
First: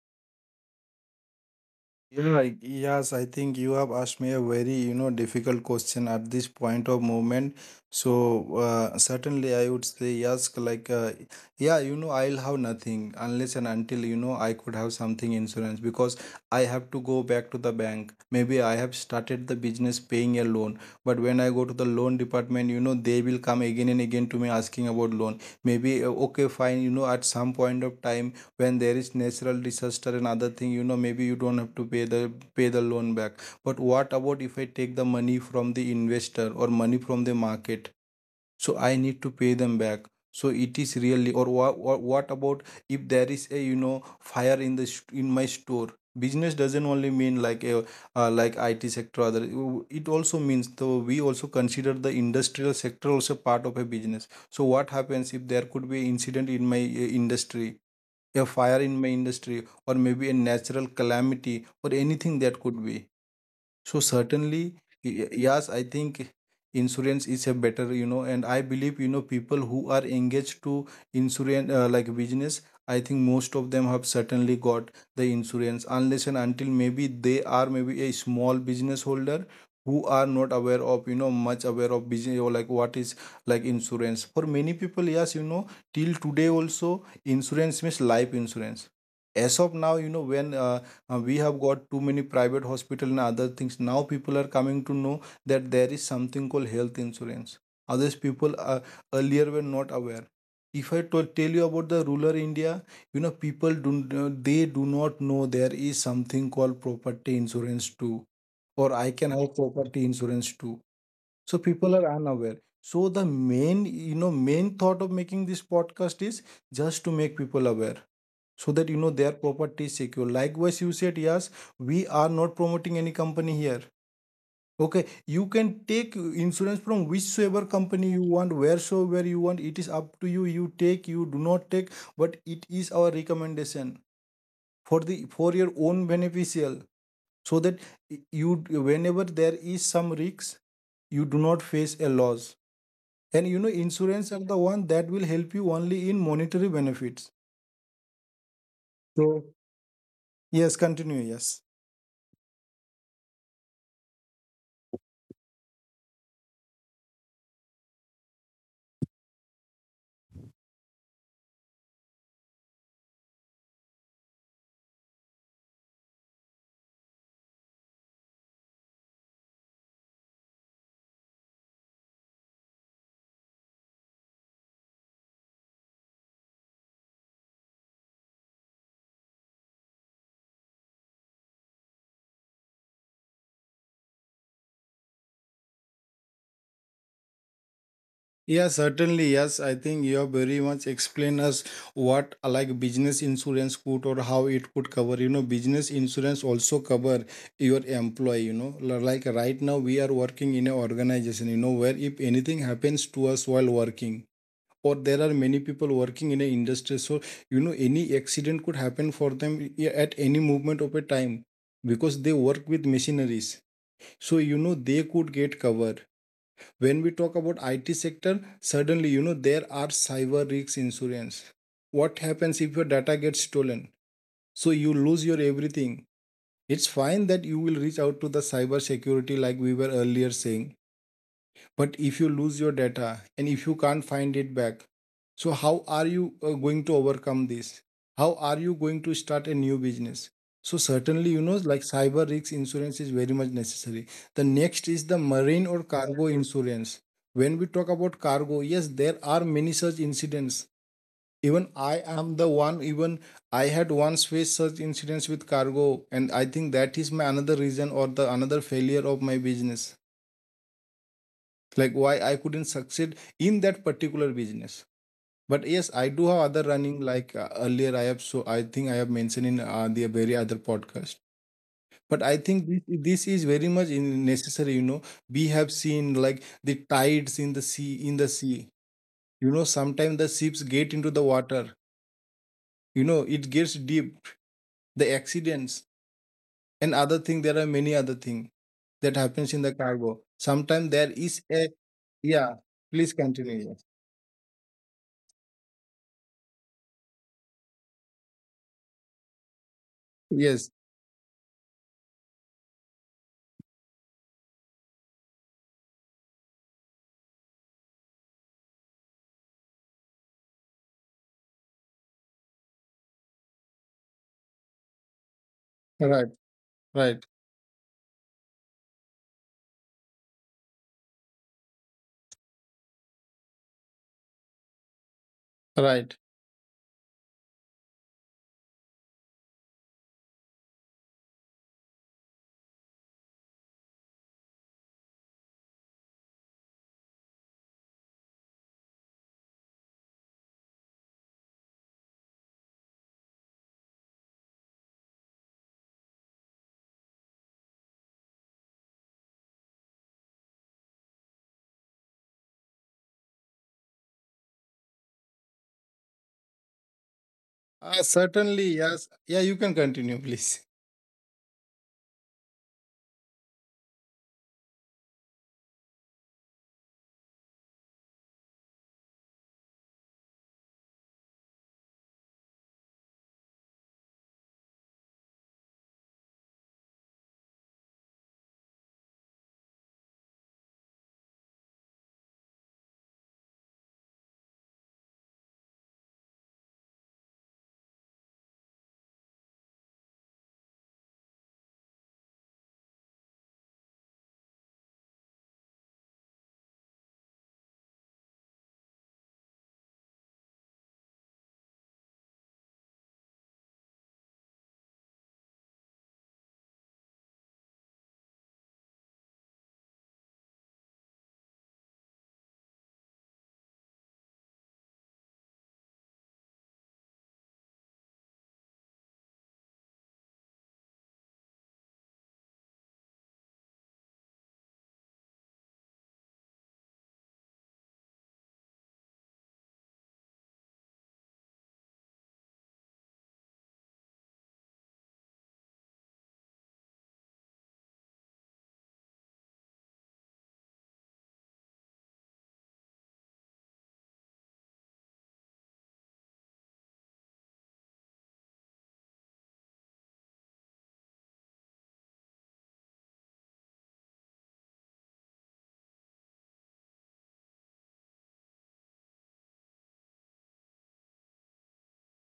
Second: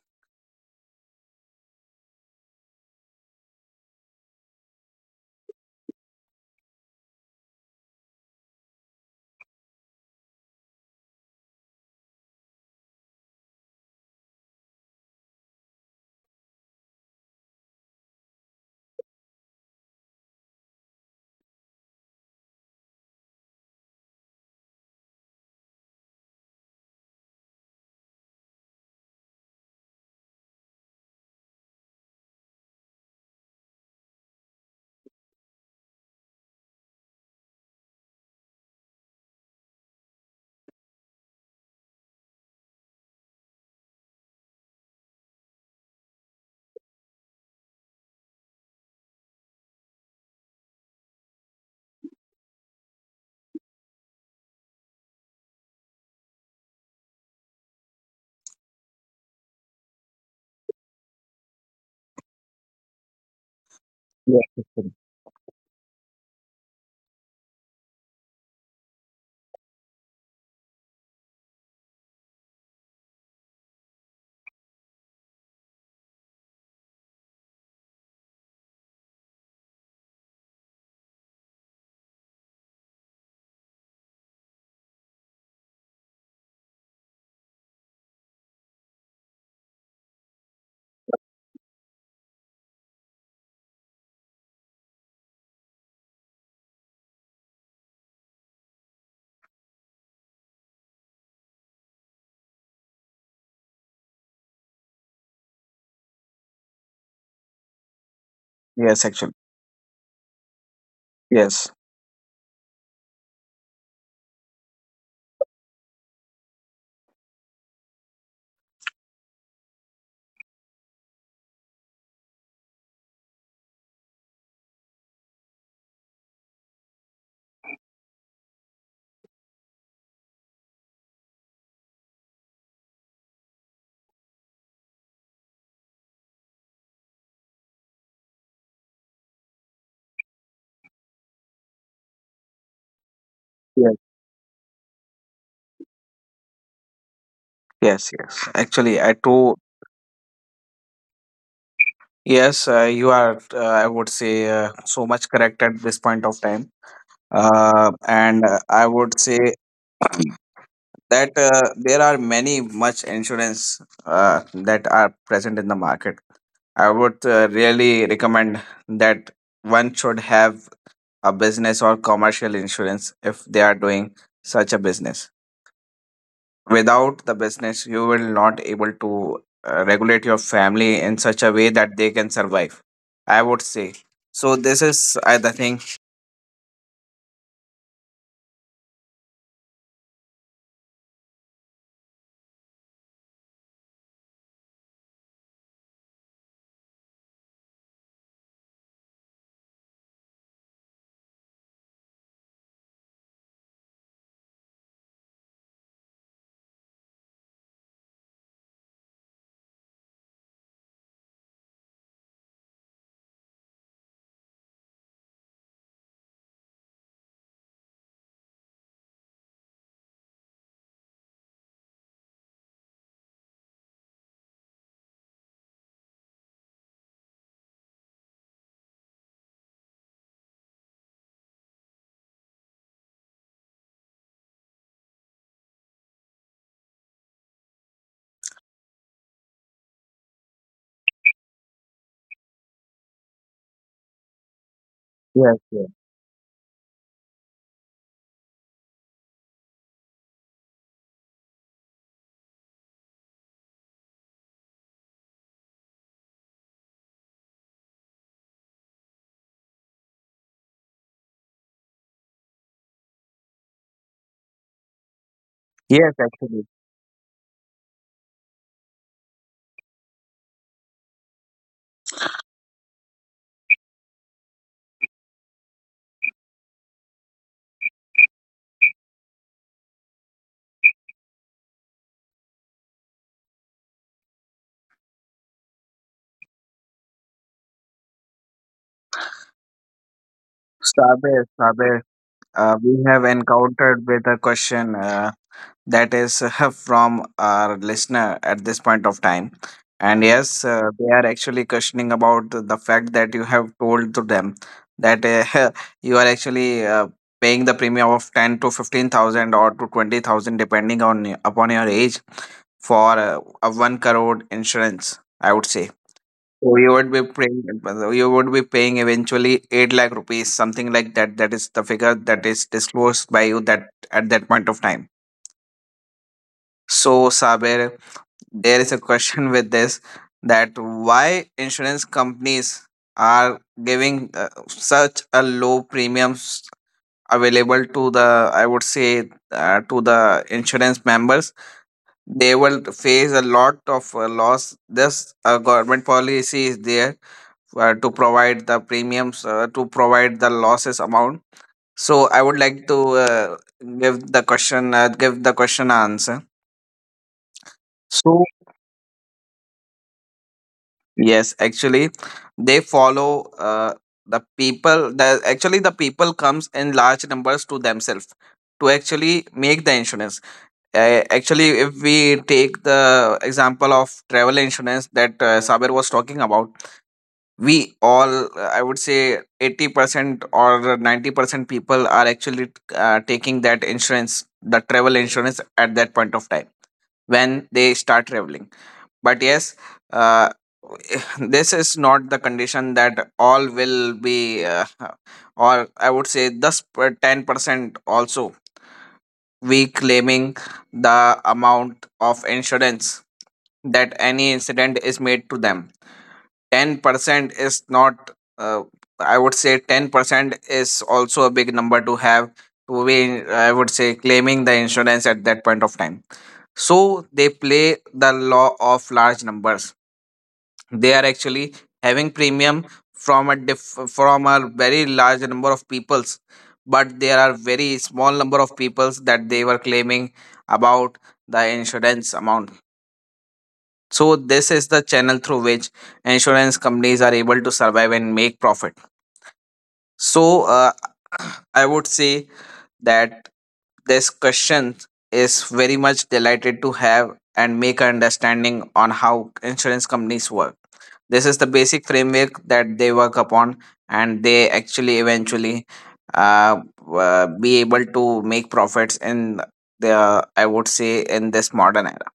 B: Yes, I think you have asked me a very, you know, difficult question at this point of moment. So, certainly I would say yes, like, yeah, you know, I'll have nothing unless and until, you know, I could have something insurance, because I have to go back to the bank. Maybe I have started the business paying a loan, but when I go to the loan department, you know, they will come again and again to me asking about loan. Maybe, okay, fine, you know, at some point of time, when there is natural disaster and other thing, you know, maybe you don't have to pay the loan back. But what about if I take the money from the investor or money from the market? So I need to pay them back. So it is really, or what about if there is, a you know, fire in the in my store? Business doesn't only mean like a like IT sector, other. It also means, though, we also consider the industrial sector also part of a business. So what happens if there could be incident in my industry, a fire in my industry, or maybe a natural calamity or anything that could be? So certainly, yes, I think insurance is a better, you know, and I believe, you know, people who are engaged to insurance like business, I think most of them have certainly got the insurance, unless and until maybe they are maybe a small business holder who are not aware of, you know, much aware of business or like what is like insurance. For many people, yes, you know, till today also insurance means life insurance. As of now, you know, when we have got too many private hospital and other things. Now people are coming to know that there is something called health insurance. Others people earlier were not aware. If I tell you about the rural India, you know, people do, they do not know there is something called property insurance too, or
A: Yes,
B: I can
A: actually.
B: have property insurance too. So
A: Yes.
B: people are unaware. So the main, you know, main thought of making this podcast is just to make people aware, so that, you know, their property is secure. Likewise you said, yes, we are not promoting any company here. Okay, you can take insurance from whichsoever company you want, wheresoever you want. It is up to you, you take, you do not take, but it is our recommendation for the for your own beneficial, so that you, whenever there is some risks, you do not face a loss. And you know,
A: Yes.
B: insurance are the one that will help you only in monetary benefits.
A: Yes. Yes. Actually, I
B: So
A: too.
B: yes, continue, yes.
A: Yes, you are, I would say, so much correct at this point of time. And I would say that there are many much insurance that are present in the market. I would really recommend that one should have a business or commercial insurance if they are doing such a business. Without the business you will not able to regulate your family in such a way that they can survive, I would say. So this is the thing.
B: Yeah, certainly. Yes, I think you have very much explained us what like business insurance could, or how it could cover. You know, business insurance also cover your employee. You know, like right now we are working in an organization. You know, where if anything happens to us while working, or there are many people working in an industry, so you know, any accident could happen for them at any moment of a time, because they work with machineries. So you know, they could get cover. When we talk about IT sector, suddenly you know, there are cyber risks insurance. What happens if your data gets stolen? So you lose your everything. It's fine that you will reach out to the cyber security like we were earlier saying, but if you lose your data and if you can't find it back, so how are you going to overcome this? How are you going to start a new business? So certainly, you know, like cyber risk insurance is very much necessary. The next is the
A: Yes,
B: marine or
A: yes.
B: cargo insurance. When we talk about cargo, yes, there are many such incidents. Even I am the one, even I had once faced such incidents with cargo, and I think that is my another reason, or the another failure of my business, like why I couldn't succeed in that particular business. But yes, I
A: Yes,
B: do have
A: actually.
B: other running, like earlier I have, so I think I have mentioned in the very other podcast. But I think this is very much in necessary. You know, we have seen like the tides in the sea, you know, sometimes the ships get into the water, you know, it gets deep, the accidents and other thing. There are many other thing that happens in the cargo. Sometimes there
A: Sabe,
B: is a,
A: Sabe,
B: yeah,
A: we
B: please
A: have
B: continue, yes.
A: encountered with a question, that is from our listener at this point of time. And yes,
B: Yes,
A: they are actually questioning about the fact that you have told to them that you are actually paying the premium of 10 to 15,000 or to 20,000 depending on upon your age for a 1 crore insurance, I would say.
B: right,
A: So you would be
B: right.
A: paying, you would be paying eventually 8 lakh rupees, something like that. That is the figure that is disclosed by you that at that point of time.
B: Right.
A: So, Saber, there is a question with this, that why insurance companies are giving such a low premiums available to the, I would say to the insurance members. They will face a lot of loss. This government policy is there to provide the losses amount. So, I would like to give the question answer. So,
B: Certainly, yes. Yeah, you can continue, please.
A: yes, actually, they follow the people. The actually the people comes in large numbers to themselves to actually make the insurance. Actually, if we take the example of travel insurance that Saber was talking about, we all, I would say, 80% or 90% people are actually taking that insurance, the travel insurance, at that point of time when they start traveling. But yes, uh, this is not the condition that all will be or I would say thus 10% also we claiming the amount of insurance, that any incident is made to them. 10% is not uh, I would say 10% is also a big number to have, to be I would say claiming the insurance at that point of time. So they play the law of large numbers. They are actually having premium from a from a very large number of peoples, but there are very small number of peoples that they were claiming about the insurance amount. So this is the channel through which insurance companies are able to survive and make profit. So I would say that this question is very much delighted to have and make an understanding on how insurance companies work. This is the basic framework that they work upon, and they actually eventually uh, be able to make profits in the, I would say in this modern era.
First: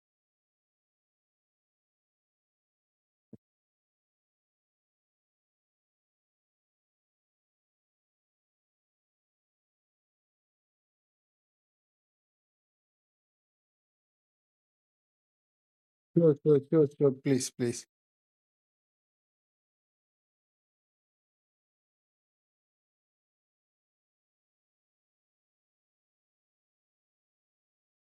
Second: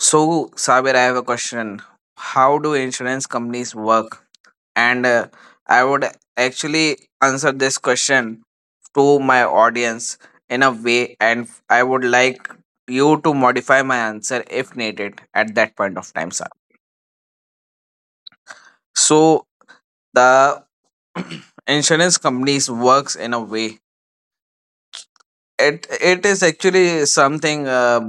A: So, Sabir, I have a question. How do insurance companies work? And I would actually answer this question to my audience in a way, and I would like you to modify my answer if needed at that point of time,
B: Sure,
A: sir.
B: sure, sure, sure. Please, please.
A: So the insurance companies works in a way, it is actually something,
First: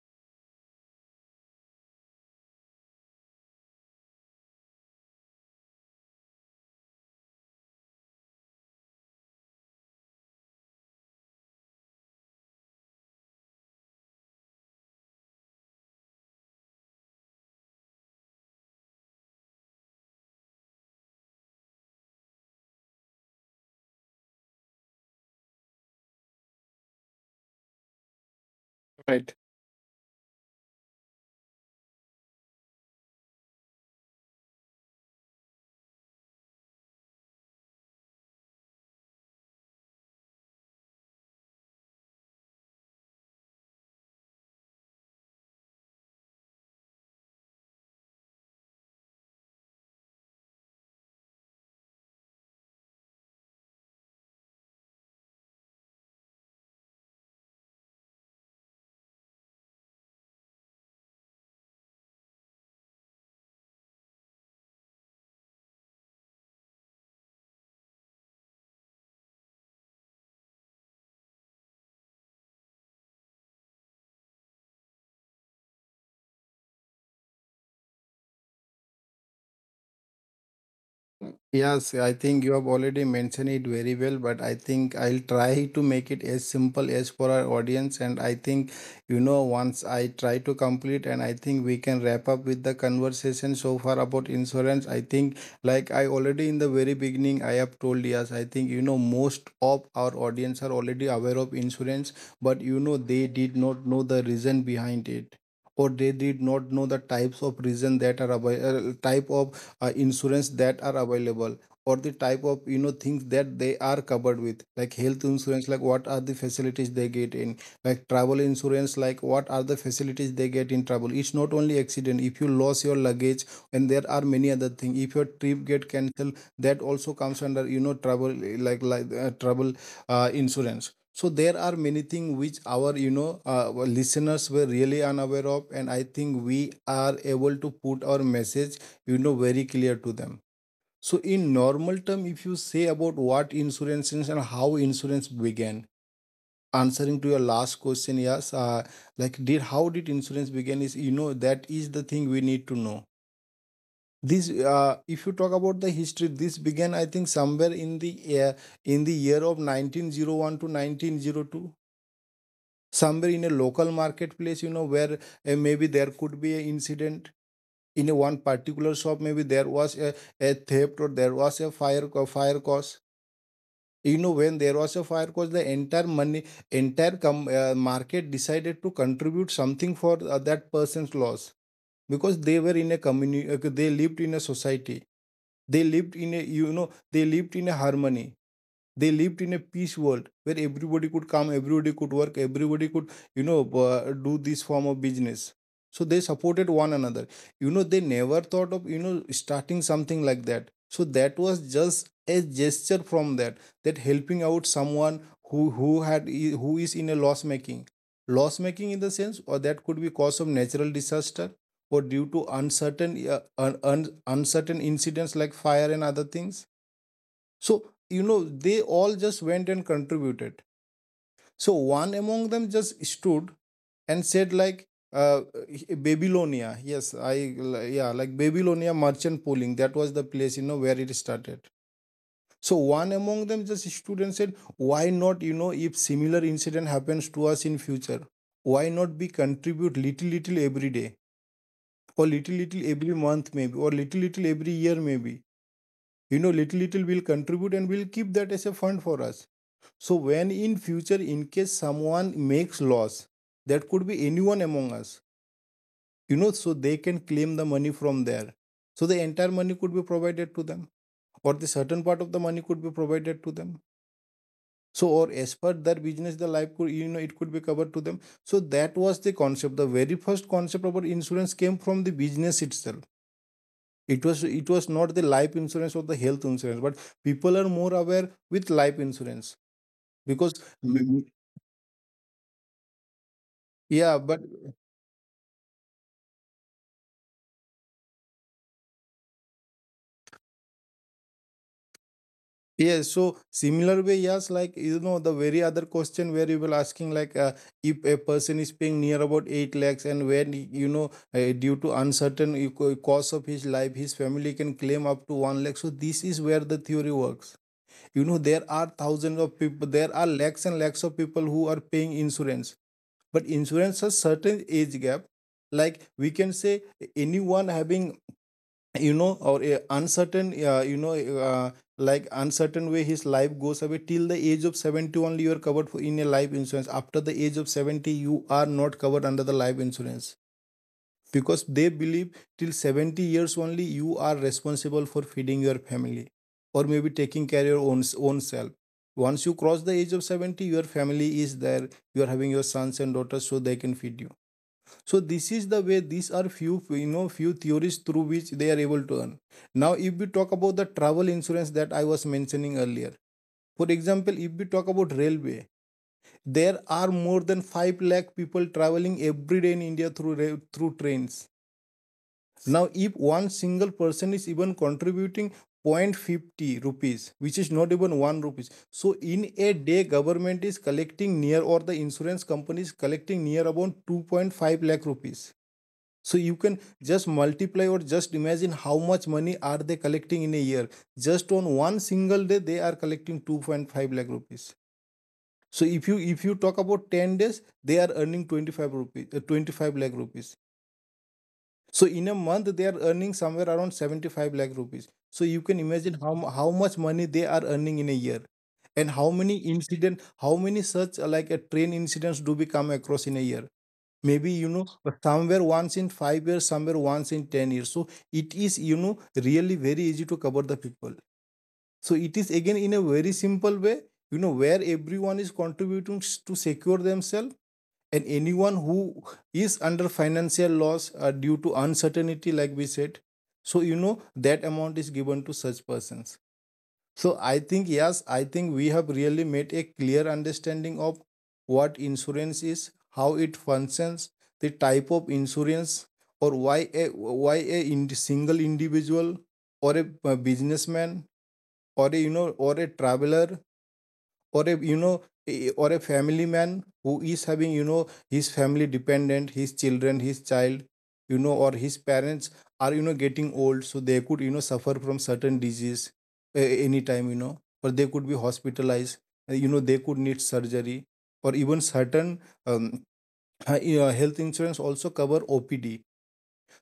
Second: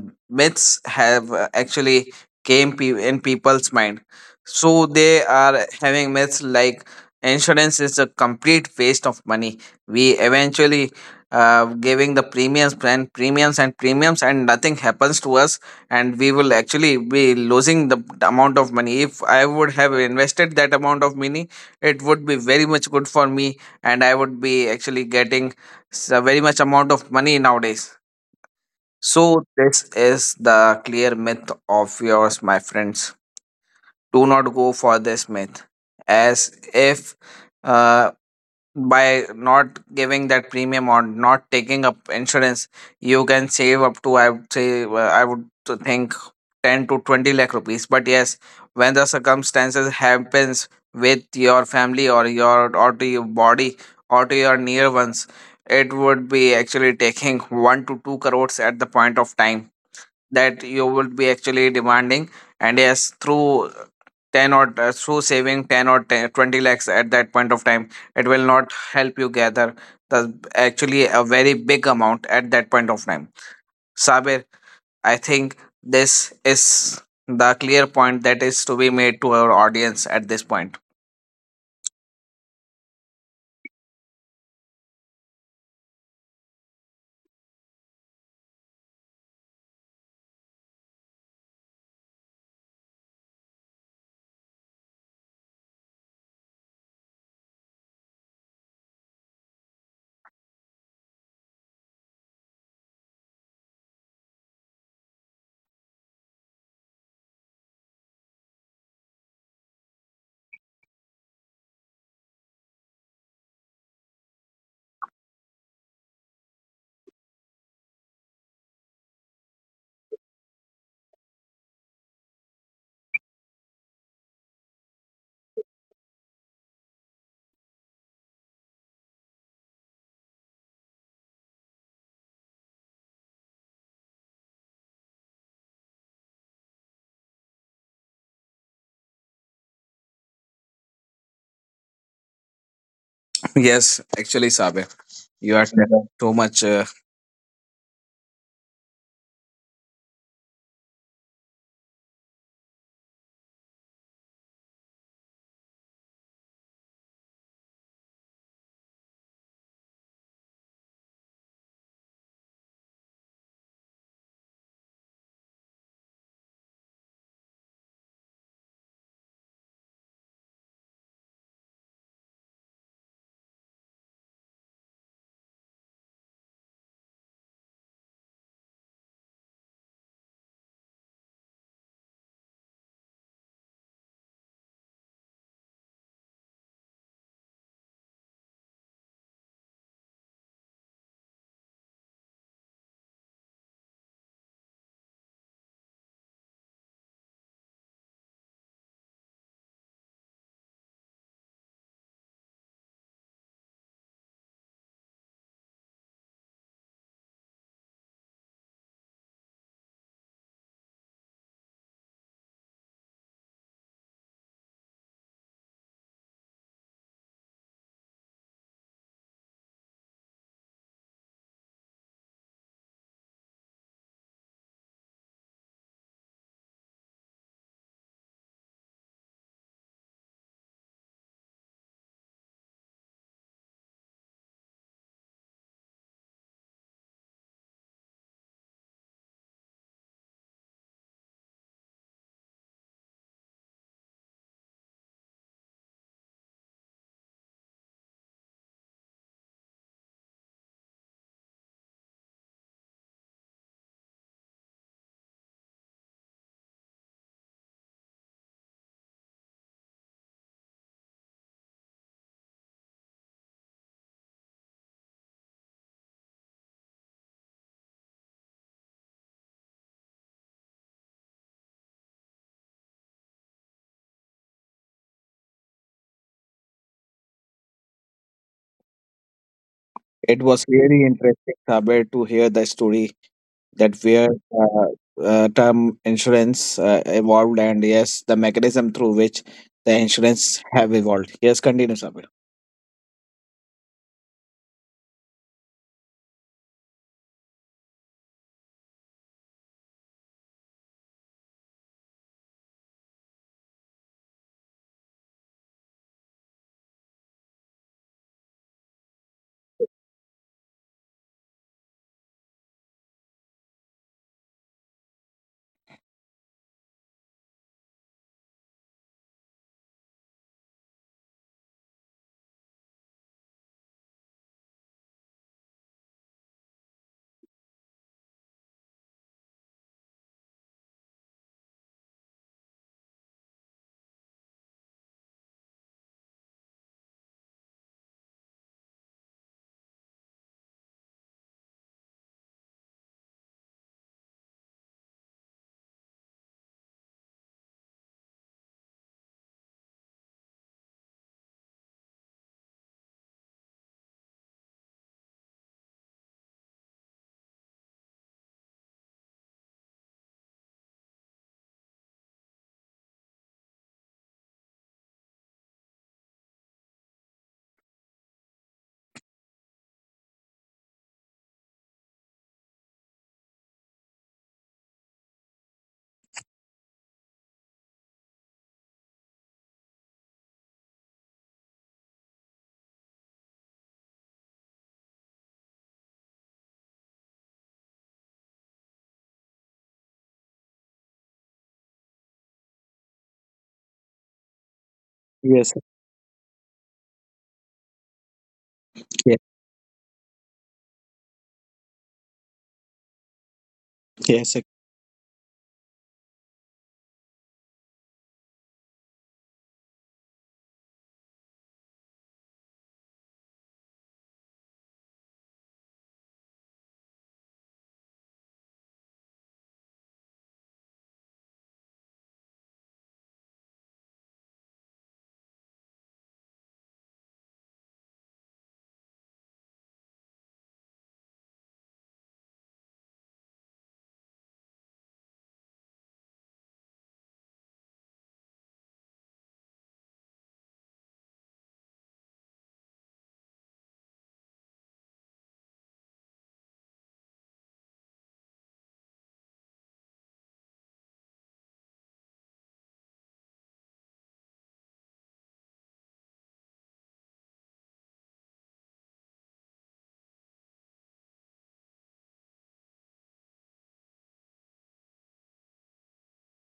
A: myths have actually in people's mind. So they are having myths like insurance is a complete waste of money, we eventually giving the premiums and premiums and premiums and nothing happens to us, and we will actually be losing the amount of money. If I would have invested that amount of money, it would be very much good for me, and I would be actually getting, it's a very much amount of money nowadays.
B: Right.
A: So this is the clear myth of yours, my friends. Do not go for this myth, as if uh, by not giving that premium or not taking up insurance you can save up to, I would say I would to think, 10 to 20 lakh rupees. But yes, when the circumstances happens with your family or your or to your body or to your near ones, it would be actually taking 1 to 2 crores at the point of time that you would be actually demanding. And yes, through 10 or through saving 10 or 10, 20 lakhs at that point of time, it will not help you gather the, actually a very big amount at that point of time. Sabir, I think this is the clear point that is to be made to our audience at this point.
B: Yes, I think you have already mentioned it very well, but I think I'll try to make it as simple as for our audience. And I think, you know, once I try to complete and I think we can wrap up with the conversation so far about insurance. I think, like I already in the very beginning, I have told, yes, I think, you know, most of our audience are already aware of insurance, but you know, they did not know the reason behind it. Or they did not know the types of reason that are available, type of insurance that are available, or the type of, you know, things that they are covered with. Like health insurance, like what are the facilities they get in, like travel insurance, like what are the facilities they get in travel. It's not only accident, if you lose your luggage, and there are many other things, if your trip get cancelled, that also comes under, you know, travel, like travel insurance. So there are many things which our, you know, listeners were really unaware of, and I think we are able to put our message, you know, very clear to them. So in normal term, if you say about what
A: Yes,
B: insurance is and
A: actually,
B: how
A: Sabir,
B: insurance
A: you are,
B: began,
A: yeah, too much,
B: answering to your last question, yes, like, did, how did insurance begin is, you know, that is the thing we need to know. This If you talk about the history, this began, I think, somewhere uh, in the year of 1901 to 1902, somewhere in a local marketplace. You know, where maybe there could be an incident in a one particular shop, maybe there was a theft, or there was a fire cause. You know, when there was a fire cause, the entire money, entire market decided to contribute something for that person's loss, because they were in a community. They lived in a society, they lived in a, you know, they lived in a harmony, they lived in a peace world, where everybody could come, everybody could work, everybody could, you know, uh, do this form of business. So they supported one another. You know, they never thought of, you know, starting something like that. So that was just a gesture from that, helping out someone who had who is in a loss making, loss making in the sense, or that could be cause of natural disaster, or due to uncertain incidents like fire and other things. So, you know, they all just went and contributed. So, one among them just stood and said, like, Babylonia, yeah, like Babylonia merchant pooling. That was the place, you know, where it started. So, one among them just stood and said, why not, you know, if similar incident happens to us in future, why not we contribute little, little every day, or little, little every month, maybe, or little, little every year, maybe. You know, little, little will contribute and we'll keep that as a fund for us, so when in future, in case someone makes loss, that could be anyone among us, you know, so they can claim the money from there. So the entire money could be provided to them, or the certain part of the money could be provided to them, so, or as per their business the life could, you know, it could be covered to them. So that was the concept, the very first concept about insurance came from the business itself. It was not the life insurance or the health insurance, but people are more aware with life insurance,
A: it
B: because,
A: was really
B: mm,
A: interesting, Sabir, to hear the story that
B: yeah,
A: where
B: but
A: uh, term insurance evolved, and yes, the mechanism through which the insurance have evolved. Yes, continue, Sabir.
B: yes, so similar way, yes, like, you know, the very other question where you were asking, like, if a person is paying near about 8 lakhs, and when you know, due to uncertain cost of his life, his family can claim up to 1 lakh. So, this is where the theory works. You know, there are thousands of people, there are lakhs and lakhs of people who are paying insurance, but insurance has certain age gap. Like, we can say anyone having, you know, or uncertain, like uncertain way his life goes away. Till the age of 70 only you are covered for in a life insurance. After the age of 70, you are not covered under the life insurance, because they believe till 70 years only you are responsible for feeding your family, or maybe taking care your own self. Once you cross the age of 70, your family is there, you are having your sons and daughters, so they can feed you. So this is the way, these are few, you know, few theories through which they are able to earn. Now, if we talk about the travel insurance that I was mentioning earlier, for example, if we talk about railway, there are more than 5 lakh people traveling every day in India, through trains. Now if one single person is even contributing 0.50 rupees, which is not even 1 rupees, so in a day government is collecting near, or the insurance company is collecting near about 2.5 lakh rupees. So you can just multiply or just imagine how much money are they collecting in a year. Just on one single day, they are collecting 2.5 lakh rupees. So if you talk about 10 days, they are earning 25 rupees, 25 lakh rupees. So in a month, they are earning somewhere around 75 lakh rupees. So you
A: Yes,
B: can imagine how, how much money they are earning in a year, and how
A: yes,
B: many incident, how many such like a train incidents do we come across in a year? Maybe
A: yes.
B: you know, somewhere once in 5 years, somewhere once in 10 years. So it is, you know, really very easy to cover the people. So it is again in a very simple way, you know, where everyone is contributing to secure themselves, and anyone who is under financial loss due to uncertainty like we said. So, you know, that amount is given to such persons. So I think, yes, I think we have really made a clear understanding of what insurance is, how it functions, the type of insurance, or why a, ind-, single individual, or a, businessman, or a, you know, or a traveler, or a, you know, or a family man, who is having, you know, his family dependent, his children, his child, you know, or his parents are, you know, getting old, so they could, you know, suffer from certain disease anytime, you know, or they could be hospitalized, you know, they could need surgery, or even certain, um, health insurance also cover OPD.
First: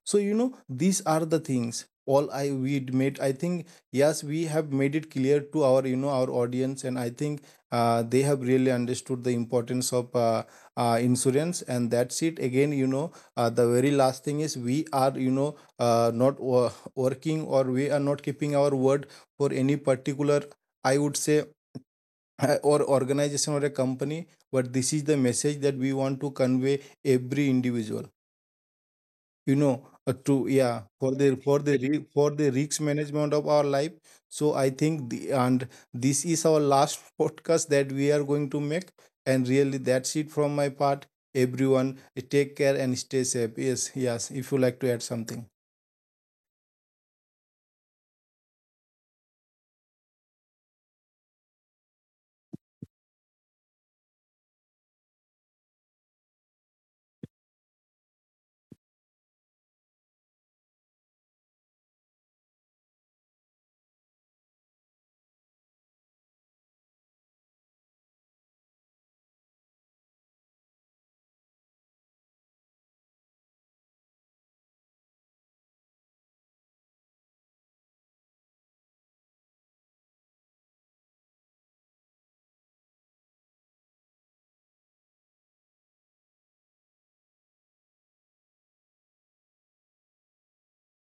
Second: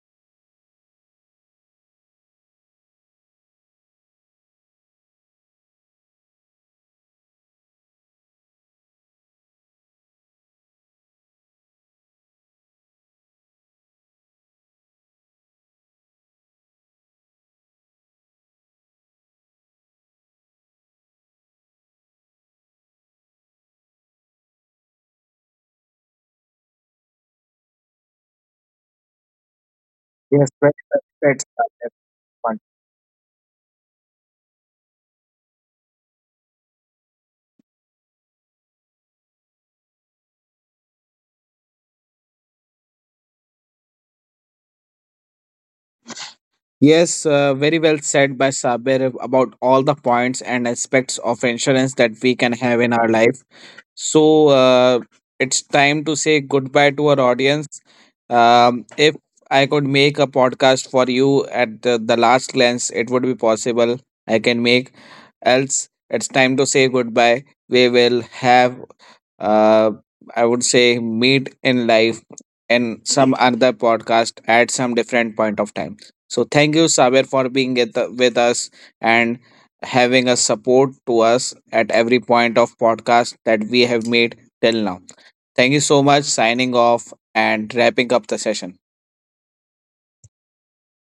B: So you know, these are the things all I we made, I think. Yes, we have made it clear to our, you know, our audience, and I think they have really understood the importance of insurance. And that's it again, you know, the very last thing is, we are, you know, not working, or we are not keeping our word for any particular, I would say, or organization or a company. But this is the message that we want to convey every individual, you know, to,
A: Yes, very
B: yeah,
A: well
B: for the
A: said, Sabir.
B: for the
A: Fun.
B: risk management of our life. So I think and this is our last podcast that we are going to make, and really, that's it from my part. Everyone, take care and stay safe. Yes, yes, if you like to add something.
A: Yes, very well said by Sabir about all the points and aspects of insurance that we can have in our life. So it's time to say goodbye to our audience. If I could make a podcast for you at the last glance, it would be possible. I can make. Else, it's time to say goodbye. We will have uh, I would say meet in life and some other podcast at some different point of time. So thank you, Saber, for being at with us and having a support to us at every point of podcast that we have made till now. Thank you so much. Signing off and wrapping up the session.